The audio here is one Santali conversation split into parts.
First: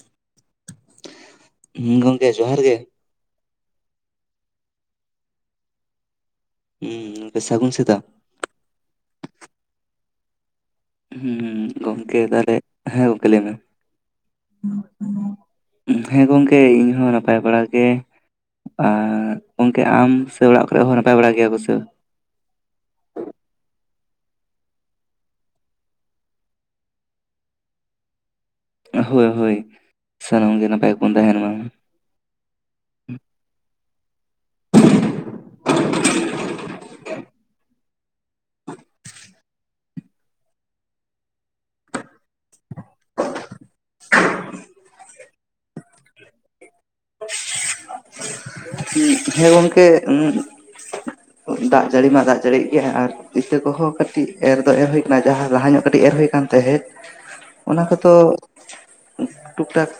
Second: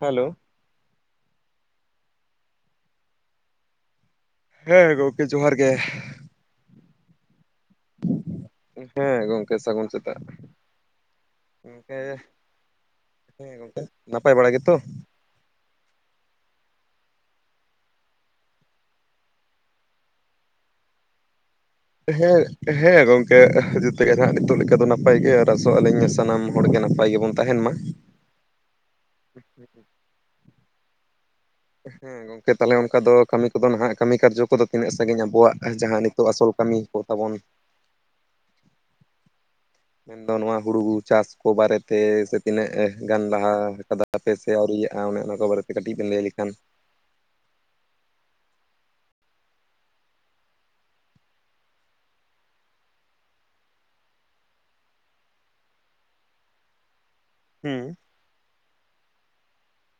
ᱦᱮᱞᱳ᱾ ᱜᱚᱝᱠᱮ ᱡᱚᱦᱟᱨ ᱜᱮ᱾ ᱦᱮᱸ ᱜᱚᱢᱠᱮ ᱡᱚᱦᱟᱨ ᱜᱮ᱾ ᱦᱩᱸ ᱝᱠᱮ ᱥᱟᱜᱩᱱ ᱥᱮᱛ ᱦᱮᱸ ᱜᱚᱝᱠᱮ ᱥᱟᱜᱩᱱ ᱥᱮᱛᱟᱜ᱾ ᱦᱩᱸ ᱜᱚᱝᱠᱮᱸ ᱜᱚᱝᱠᱮ ᱛᱟᱦᱚᱞᱮ ᱜᱚᱝᱠᱮ ᱞᱟᱹᱭ ᱢᱮ ᱦᱮᱸ ᱜᱚᱝᱠᱮ ᱱᱟᱯᱟᱭ ᱵᱟᱲᱟ ᱜᱮᱛᱚ? [inaudible] ᱦᱮᱸ ᱜᱚᱝᱠᱮ ᱤᱧᱦᱚᱸ ᱱᱟᱯᱟᱭ ᱵᱟᱲᱟ ᱜᱮ। ᱟᱨ ᱜᱚᱝᱠᱮ ᱟᱢ ᱥᱮ ᱚᱲᱟᱜ ᱠᱚᱨᱮ ᱦᱚᱸ ᱱᱟᱯᱟᱭ ᱵᱟᱲᱟ ᱜᱮᱭᱟ ᱠᱚ ᱥᱮ? ᱦᱮᱸ ᱦᱮᱸ ᱜᱚᱝᱠᱮ ᱡᱷᱚᱛᱚ ᱱᱟᱦᱟᱜ ᱱᱤᱛᱚᱜ ᱞᱮᱠᱟ ᱫᱚ ᱱᱟᱯᱟᱭ ᱜᱮ ᱟᱨ ᱟᱥᱚᱜ ᱟᱹᱞᱤᱧ ᱥᱟᱱᱟᱢ ᱦᱚᱲᱜᱮ ᱱᱟᱯᱟᱭ ᱜᱮᱵᱚᱱ ᱛᱟᱦᱮᱱ ᱢᱟ। ᱦᱳ ᱦᱳᱭ ᱥᱟᱱᱟᱢ ᱜᱮ ᱱᱟᱯᱟᱭ ᱵᱚᱱ ᱛᱟᱦᱮᱱ ᱢᱟ। ᱦᱮᱸᱜᱚᱝ ᱜᱚᱝᱠᱮ ᱛᱟᱦᱚᱞᱮ ᱚᱱᱠᱟ ᱫᱚ ᱠᱟᱹᱢᱤ ᱠᱚᱫᱚ ᱱᱟᱦᱟᱜ ᱠᱟᱢᱤ ᱠᱟᱨᱡᱚ ᱠᱚᱫᱚ ᱛᱤᱱᱟᱹᱜ ᱥᱟᱺᱜᱤᱧ ᱟᱵᱚᱣᱟᱜ ᱡᱟᱦᱟᱸ ᱱᱤᱛᱚᱜ ᱟᱥᱚᱞ ᱠᱟᱢᱤ ᱠᱚ ᱛᱟᱵᱚᱱ? ᱢᱮᱱᱫᱚ ᱱᱚᱣᱟ ᱦᱩᱲᱩ ᱵᱩᱱ ᱪᱟᱥ। ᱠᱩ ᱵᱟᱨᱮᱛᱮ ᱥᱮ ᱛᱤᱱᱟᱹᱜ ᱜᱟᱱ ᱞᱟᱦᱟ ᱠᱟᱫᱟᱯᱮ ᱥᱮ ᱟᱣᱨᱤᱭᱟᱜ-ᱟ ᱚᱱᱮ ᱚᱱᱟ ᱠᱚ ᱵᱟᱨᱮᱛᱮ ᱠᱟᱹᱴᱤᱡ? ᱵᱤᱱ ᱞᱟᱹᱭ ᱞᱮᱠᱷᱟᱱ ᱦᱮᱸ ᱜᱚᱝᱠᱮ᱾ ᱫᱟᱜ ᱡᱟᱹᱲᱤ ᱢᱟ ᱫᱟᱜ ᱡᱟᱹᱲᱤᱭᱮᱫ ᱜᱮᱭᱟ ᱟᱨ ᱤᱛᱟᱹ ᱠᱚᱦᱚᱸ ᱠᱟᱹᱴᱤᱡ ᱮᱨ ᱫᱚ ᱮᱨ ᱦᱩᱭ ᱠᱟᱱᱟ ᱡᱟᱦᱟᱸ ᱞᱟᱦᱟ ᱧᱚᱜ ᱠᱟᱴᱤᱡ ᱮᱨ ᱦᱩᱭ ᱟᱠᱟᱱ ᱛᱟᱦᱮᱸᱫ ᱦᱩᱸ ᱚᱱᱟ ᱠᱚᱫᱚ ᱴᱩᱠ ᱴᱟᱠ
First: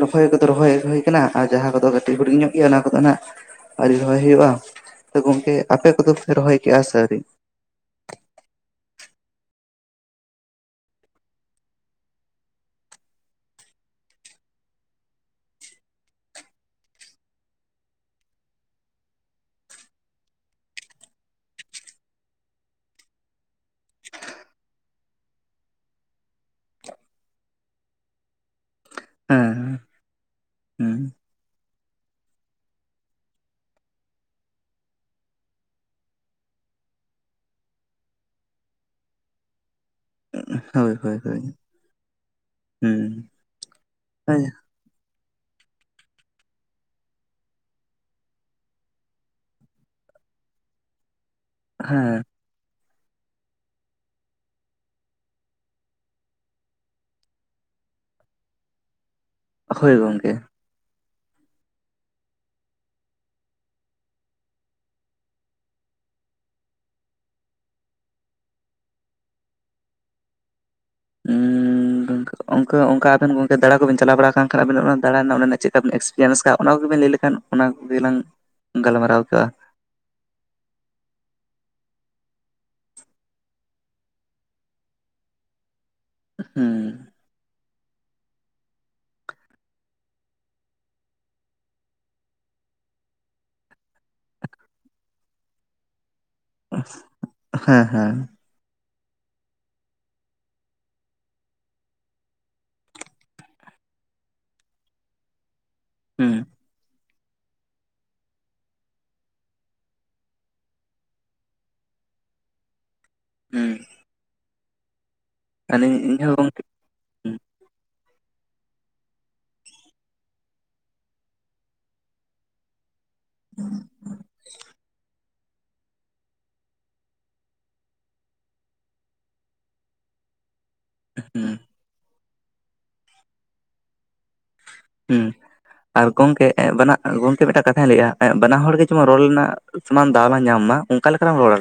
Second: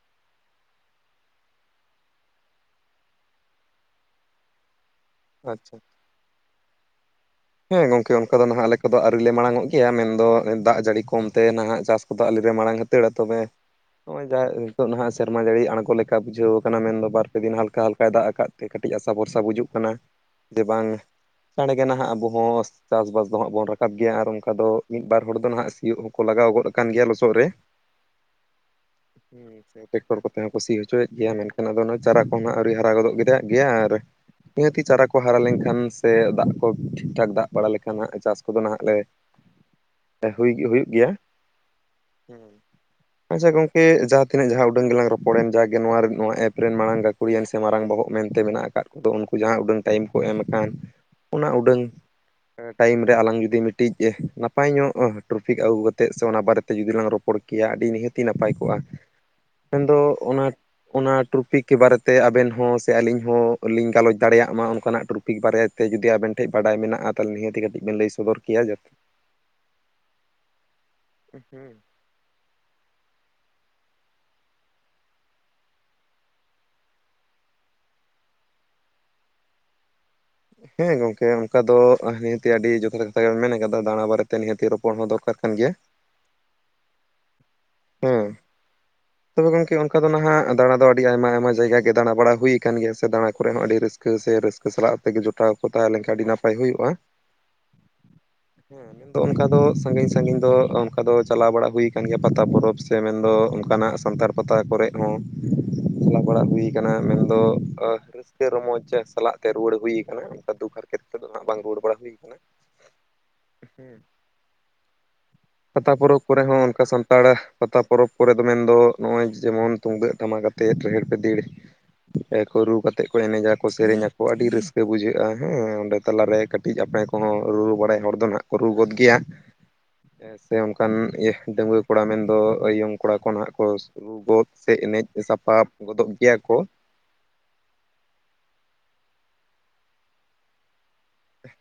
ᱨᱚᱦᱚᱭ ᱠᱚᱫᱚ ᱨᱚᱦᱚᱭ ᱟᱜᱩ ᱦᱩᱭ ᱠᱟᱱᱟ ᱾ ᱠᱟᱱᱟ ᱟᱨ ᱡᱟᱦᱟᱸ ᱠᱚᱫᱚ ᱠᱟᱹᱴᱤᱡ ᱦᱩᱰᱤᱧ ᱧᱚᱜ ᱜᱮᱭᱟ ᱚᱱᱟ ᱠᱚᱫᱚ ᱦᱟᱸᱜ ᱟᱣᱨᱤ ᱨᱚᱦᱚᱭ ᱦᱩᱭᱩᱜᱼᱟ᱾ ᱛᱚ ᱜᱚᱝᱠᱮ ᱟᱪᱪᱷᱟ ᱟᱯᱮ ᱠᱚᱫᱚ ᱯᱮ ᱨᱚᱦᱚᱭ ᱠᱮᱜᱼᱟ ᱥᱮ ᱟᱣᱨᱤ? ᱦᱮᱸ ᱜᱚᱝᱠᱮ ᱚᱱᱠᱟ ᱫᱚ ᱱᱟᱦᱟᱜ ᱟᱞᱮ ᱠᱚᱫᱚ ᱟᱹᱣᱨᱤ ᱞᱮ ᱢᱟᱲᱟᱝ ᱚᱜ ᱜᱮᱭᱟ ᱢᱮᱱᱫᱚ ᱫᱟᱜ ᱡᱟᱹᱲᱤ ᱠᱚᱢᱛᱮ ᱱᱟᱦᱟᱜ ᱪᱟᱥ ᱠᱚᱫᱚ ᱟᱞᱮ ᱨᱮ ᱢᱟᱲᱟᱝ [unintelligible] ᱛᱚᱵᱮ ᱱᱚᱜᱼᱚᱭ ᱡᱟᱦᱟᱸ ᱱᱤᱛᱳᱜ ᱱᱟᱦᱟᱜ ᱥᱮᱨᱢᱟ ᱡᱟᱹᱲᱤ ᱟᱬᱜᱚ ᱞᱮᱠᱟ ᱵᱩᱡᱷᱟᱹᱣ ᱠᱟᱱᱟ ᱢᱮᱱᱫᱚ ᱵᱟᱨ ᱯᱮ ᱫᱤᱱ ᱦᱟᱞᱠᱟ ᱦᱟᱞᱠᱟᱭ ᱫᱟᱜᱽ ᱟᱠᱟᱫ ᱛᱮ ᱠᱟᱹᱴᱤᱡ ᱟᱥᱟ ᱵᱷᱚᱨᱥᱟ ᱵᱩᱡᱩᱜ ᱠᱟᱱᱟ ᱡᱮ ᱵᱟᱝ ᱪᱟᱬᱜᱮ ᱱᱟᱦᱟᱜ ᱟᱵᱚ ᱦᱚᱸ ᱪᱟᱥᱵᱟᱥ ᱫᱚ ᱦᱟᱸᱜ ᱵᱚᱱ ᱨᱟᱠᱟᱵ ᱜᱮᱭᱟ ᱟᱨ ᱚᱱᱠᱟ ᱫᱚ ᱢᱤᱫ ᱵᱟᱨ ᱦᱚᱲ ᱫᱚ ᱱᱟᱦᱟᱜ ᱥᱤᱭᱩᱜ ᱦᱚᱸᱠᱚ ᱞᱟᱜᱟᱣ ᱜᱚᱫ ᱟᱠᱟᱱ ᱜᱮᱭᱟ ᱞᱚᱥᱚᱫ ᱨᱮ᱾ ᱦᱮᱸ ᱥᱮ᱾ ᱴᱨᱟᱠᱴᱚᱨ ᱠᱚᱛᱮ ᱦᱚᱸ ᱠᱩ ᱥᱤ ᱦᱩᱸ ᱦᱚᱪᱚᱭᱮᱫ ᱜᱮᱭᱟ ᱢᱮᱱᱠᱷᱟᱱ ᱟᱫᱚ ᱚᱱᱟ ᱪᱟᱨᱟ ᱠᱚᱦᱟᱸᱜ ᱟᱹᱣᱨᱤ ᱦᱟᱨᱟ ᱜᱚᱫᱚᱜ ᱜᱮᱫᱚ ᱜᱮᱭᱟ ᱟᱨ ᱱᱤᱦᱟᱹᱛᱤ ᱪᱟᱨᱟ ᱠᱚ ᱦᱟᱨᱟ ᱞᱮᱱᱠᱷᱟᱱ ᱥᱮ ᱫᱟᱜᱽ ᱠᱚ ᱴᱷᱤᱠᱼᱴᱷᱟᱠ ᱫᱟᱜᱽ ᱵᱟᱲᱟ ᱞᱮᱠᱷᱟᱱ ᱪᱟᱥ ᱠᱚᱫᱚ ᱱᱟᱦᱟᱸᱜ ᱞᱮ ᱦᱩᱭ ᱦᱩᱭᱩᱜ ᱦᱳᱭ ᱜᱮᱭᱟ᱾ ᱦᱳᱭ ᱦᱳᱭ ᱦᱩᱸ ᱟᱪᱪᱷᱟ ᱜᱚᱝᱠᱮ ᱡᱟᱦᱟᱸ ᱦᱮᱸ ᱛᱤᱱᱟᱹᱜ ᱡᱟᱦᱟᱸ ᱩᱰᱟᱹᱝ ᱜᱮᱞᱟᱝ ᱨᱚᱯᱚᱲᱮᱱ ᱡᱟᱜᱮ ᱱᱚᱣᱟ ᱱᱚᱣᱟ ᱮᱯ ᱨᱮᱱ ᱢᱟᱲᱟᱝ ᱜᱟᱹᱠᱷᱲᱤᱭᱟᱹᱮᱱ ᱥᱮ ᱢᱟᱨᱟᱝ ᱵᱚᱦᱚᱜ ᱢᱮᱱᱛᱮ ᱢᱮᱱᱟᱜ ᱟᱠᱟᱫ ᱫᱚ ᱩᱱᱠᱩ ᱡᱟᱦᱟᱸ ᱩᱰᱟᱹᱝ ᱴᱟᱭᱤᱢ ᱠᱚ ᱮᱢ ᱟᱠᱟᱱ, ᱚᱱᱟ ᱩᱰᱟᱹᱝ ᱴᱟᱭᱤᱢ ᱨᱮ ᱟᱞᱟᱝ ᱡᱩᱫᱤ ᱢᱤᱫᱴᱤᱡ ᱱᱟᱯᱟᱭ ᱧᱚᱜ ᱴᱨᱚᱯᱤᱠ ᱟᱹᱜᱩ ᱠᱟᱛᱮᱫ ᱥᱮ ᱚᱱᱟ ᱵᱟᱨᱮᱛᱮ ᱡᱩᱫᱤ ᱞᱝ ᱨᱚᱯᱚᱲ ᱠᱮᱭᱟ ᱟᱹᱰᱤ ᱱᱤᱦᱟᱹᱛᱤ ᱱᱟᱯᱟᱭ ᱠᱚᱜᱼᱟ, ᱦᱳᱭ ᱢᱮᱱᱫᱚ ᱜᱚᱝᱠᱮ ᱚᱱᱟ ᱚᱱᱟ ᱴᱨᱯᱤᱠ ᱠᱚ ᱵᱟᱨᱮᱛᱮ ᱟᱵᱮᱱ ᱦᱚᱸ ᱥᱮ ᱟᱹᱞᱤᱧ ᱦᱚᱸᱞᱤᱧ ᱜᱟᱞᱚᱪ ᱫᱟᱲᱮᱭᱟᱜ ᱢᱟ ᱚᱱᱠᱟᱱᱟᱜ ᱴᱨᱚᱯ ᱯᱤᱠ ᱵᱟᱨᱮᱛᱮ ᱡᱩᱫᱤ ᱟᱵᱮᱱ ᱴᱷᱮᱱ ᱵᱟᱰᱟᱭ ᱢᱮᱱᱟᱜ ᱟᱨ ᱛᱟᱦᱞᱮ ᱱᱤᱦᱟᱹᱛᱤ ᱠᱟᱹᱴᱤᱡ ᱵᱮᱱ ᱞᱟᱹᱭ ᱥᱚᱫᱚᱨ ᱠᱮᱭᱟ ᱡᱟ ᱦᱩᱸ ᱜᱚᱝᱠᱮ᱾ ᱚᱱᱠᱟ ᱚᱱᱠᱟ ᱟᱵᱮᱱ ᱜᱚᱝᱠᱮ ᱫᱟᱲᱟᱱ ᱠᱚᱵᱮᱱ ᱪᱟᱞᱟᱣ ᱵᱟᱲᱟ ᱠᱟᱱ ᱠᱷᱟᱱ ᱟᱵᱱᱟᱜ ᱚᱱᱟ ᱫᱟᱲᱟᱱ ᱨᱮᱱᱟᱜ ᱚᱱᱟ ᱨᱮᱱᱟᱜ ᱪᱤᱠᱟᱵᱤᱱ ᱮᱠᱥᱯᱤᱭᱮᱱᱥ ᱠᱟᱜ ᱚᱱᱟ ᱜᱮᱵᱤᱱ ᱞᱟᱹᱭ ᱞᱮᱠᱷᱟᱱ᱾ ᱚᱱᱟ ᱠᱚᱜᱮᱞᱟᱝ, ᱜᱟᱞᱢᱟᱨᱟᱣ ᱠᱟᱹᱜᱼᱟ᱾ ᱦᱮᱸ ᱜᱚᱝᱠᱮ ᱚᱱᱠᱟ ᱫᱚ ᱱᱤᱦᱟᱹᱛᱤ ᱟᱹᱰᱤ ᱡᱚᱛᱷᱟᱛ ᱠᱟᱛᱷᱟ ᱜᱮ ᱢᱮᱱ ᱠᱟᱫᱟ ᱫᱟᱬᱟ ᱵᱟᱨᱮᱛᱮ ᱱᱤᱦᱟᱹᱛᱤ ᱨᱚᱯᱚᱲ ᱦᱚᱸ ᱫᱚᱨᱠᱟᱨ ᱠᱟᱱ ᱜᱮᱭᱟ᱾ ᱦᱩᱸ᱾ ᱦᱮᱸ᱾ ᱛᱚᱵᱮ ᱜᱚᱝᱠᱮ ᱚᱱᱠᱟ ᱫᱚ ᱱᱟᱦᱟᱜ ᱫᱟᱬᱟ ᱫᱚ ᱟᱹᱰᱤ ᱟᱭᱢᱟ ᱟᱭᱢᱟ ᱡᱟᱭᱜᱟ ᱜᱮ ᱫᱟᱬᱟ ᱵᱟᱲᱟ ᱦᱩᱭ ᱠᱟᱱ ᱜᱮᱭᱟ ᱥᱮ ᱫᱟᱬᱟ ᱠᱚᱨᱮ ᱦᱚᱸ ᱟᱹᱰᱤ ᱨᱟᱹᱥ ᱠᱟᱹ ᱥᱮ ᱨᱟᱹᱥᱠᱟᱹ ᱥᱟᱞᱟᱜ ᱛᱮᱜᱮ ᱡᱚᱴᱟᱣ ᱠᱚ ᱛᱟᱦᱮᱸ ᱞᱮᱱᱠᱷᱟᱱ ᱟᱹᱰᱤ ᱱᱟᱯᱟᱭ ᱦᱩᱭᱩᱜᱼᱟ᱾ ᱦᱮᱸ ᱦᱮᱸ ᱦᱮ᱾ ᱫᱚ ᱚᱱᱠᱟ ᱫᱚ ᱥᱟᱺᱜᱤᱧ ᱥᱟᱺᱜᱤᱧ ᱫᱚ ᱚᱱᱠᱟ ᱫᱚ ᱪᱟᱞᱟᱣ ᱵᱟᱲᱟᱜ ᱦᱩᱭ ᱠᱟᱱ ᱜᱮᱭᱟ ᱯᱟᱛᱟ ᱯᱚᱨᱚᱵᱽ ᱥᱮ ᱢᱮᱱᱫᱚ ᱚᱱᱠᱟᱱᱟᱜ ᱥᱟᱱᱛᱟᱲ ᱯᱟᱛᱟ ᱠᱚᱨᱮᱜ ᱦᱚᱸ, ᱪᱟᱞᱟᱣ ᱵᱟᱲᱟ ᱦᱩᱸ ᱦᱩᱭ ᱠᱟᱱᱟ ᱢᱮᱱᱫᱚ ᱨᱟᱹᱥᱠᱟᱹ ᱨᱚᱢᱚᱡ ᱥᱟᱞᱟᱜ ᱛᱮ ᱨᱩᱣᱟᱹᱲ ᱦᱩᱭ ᱠᱟᱱᱟ, ᱚᱱᱠᱟ ᱫᱩᱠ ᱦᱟᱨᱠᱮᱛ ᱛᱮᱫᱚ ᱦᱟᱸᱜ ᱵᱟᱝ ᱨᱩᱣᱟᱹᱲ ᱵᱟᱲᱟ ᱦᱩᱭ ᱠᱟᱱᱟ᱾ ᱦᱩᱸ᱾ ᱯᱟᱛᱟ ᱟᱹᱞᱤᱧ ᱯᱚᱨᱚᱵᱽ ᱤᱧᱦᱚᱸ ᱠᱚᱨᱮ ᱜᱚᱝᱠᱮ ᱦᱚᱸ ᱚᱱᱠᱟ ᱥᱟᱱᱛᱟᱲ, ᱯᱟᱛᱟ ᱯᱚᱨᱚᱵᱽ ᱠᱚᱨᱮ ᱫᱚ ᱢᱮᱱᱫᱚ ᱱᱚᱜᱼᱚᱭ ᱡᱮᱢᱚᱱ ᱛᱩᱢᱫᱟᱹᱜ ᱴᱟᱢᱟᱠ ᱟᱛᱮᱫ ᱨᱮᱦᱮᱲ ᱯᱮᱫᱤᱲ, ᱠᱚ ᱨᱩ ᱠᱟ ᱛᱮᱫ ᱠᱚ ᱮᱱᱮᱡ ᱟᱠᱚ ᱥᱮᱨᱮᱧ ᱟ ᱠᱚ ᱟᱹᱰᱤ ᱨᱟᱹᱥᱠᱟᱹ ᱵᱩᱡᱷᱟᱹᱜᱼᱟ ᱦᱮᱸ ᱚᱸᱰᱮ ᱛᱟᱞᱟᱨᱮ ᱠᱟᱹᱴᱤᱡ ᱟᱯᱲᱮ ᱠᱚᱦᱚᱸ ᱨᱩᱨᱩ ᱵᱟᱲᱟᱭ ᱦᱚᱲ ᱫᱚ ᱱᱟᱦᱟᱜ ᱠᱚ ᱨᱩ ᱜᱚᱫ ᱜᱮᱭᱟ, ᱦᱮᱸ ᱥᱮ ᱚᱱᱠᱟᱱ ᱤᱭᱟᱹ ᱦᱩᱸ ᱰᱟᱺᱜᱣᱟᱹ ᱠᱚᱲᱟ ᱢᱮᱱᱫᱚ ᱟᱹ ᱤᱭᱚᱝ ᱠᱚᱲᱟ ᱠᱚ ᱱᱟᱦᱟᱜ ᱠᱚ ᱨᱩ ᱜᱚᱫ ᱥᱮ ᱮᱱᱮᱡ ᱦᱩᱸ ᱥᱟᱯᱟᱯ ᱜᱚᱫᱚᱜ ᱜᱮᱭᱟ ᱜᱚᱝᱠᱮ ᱠᱚ᱾ ᱵᱟᱱᱟ ᱟᱨ ᱜᱚᱝᱠᱮ ᱢᱤᱫᱴᱟᱝ ᱠᱟᱛᱷᱟᱧ ᱞᱟᱹᱭᱮᱜ-ᱟ, ᱟᱭᱟᱜ ᱵᱟᱱᱟ ᱦᱚᱲ ᱜᱮ ᱡᱮᱢᱚᱱ ᱨᱚᱲ ᱨᱮᱱᱟᱜ ᱥᱚᱢᱟᱱ ᱫᱟᱣ ᱞᱟᱝ ᱧᱟᱢ ᱢᱟ ᱚᱝᱠᱟ. ᱞᱮᱠᱟ ᱞᱟᱢ ᱨᱚᱲᱟ᱾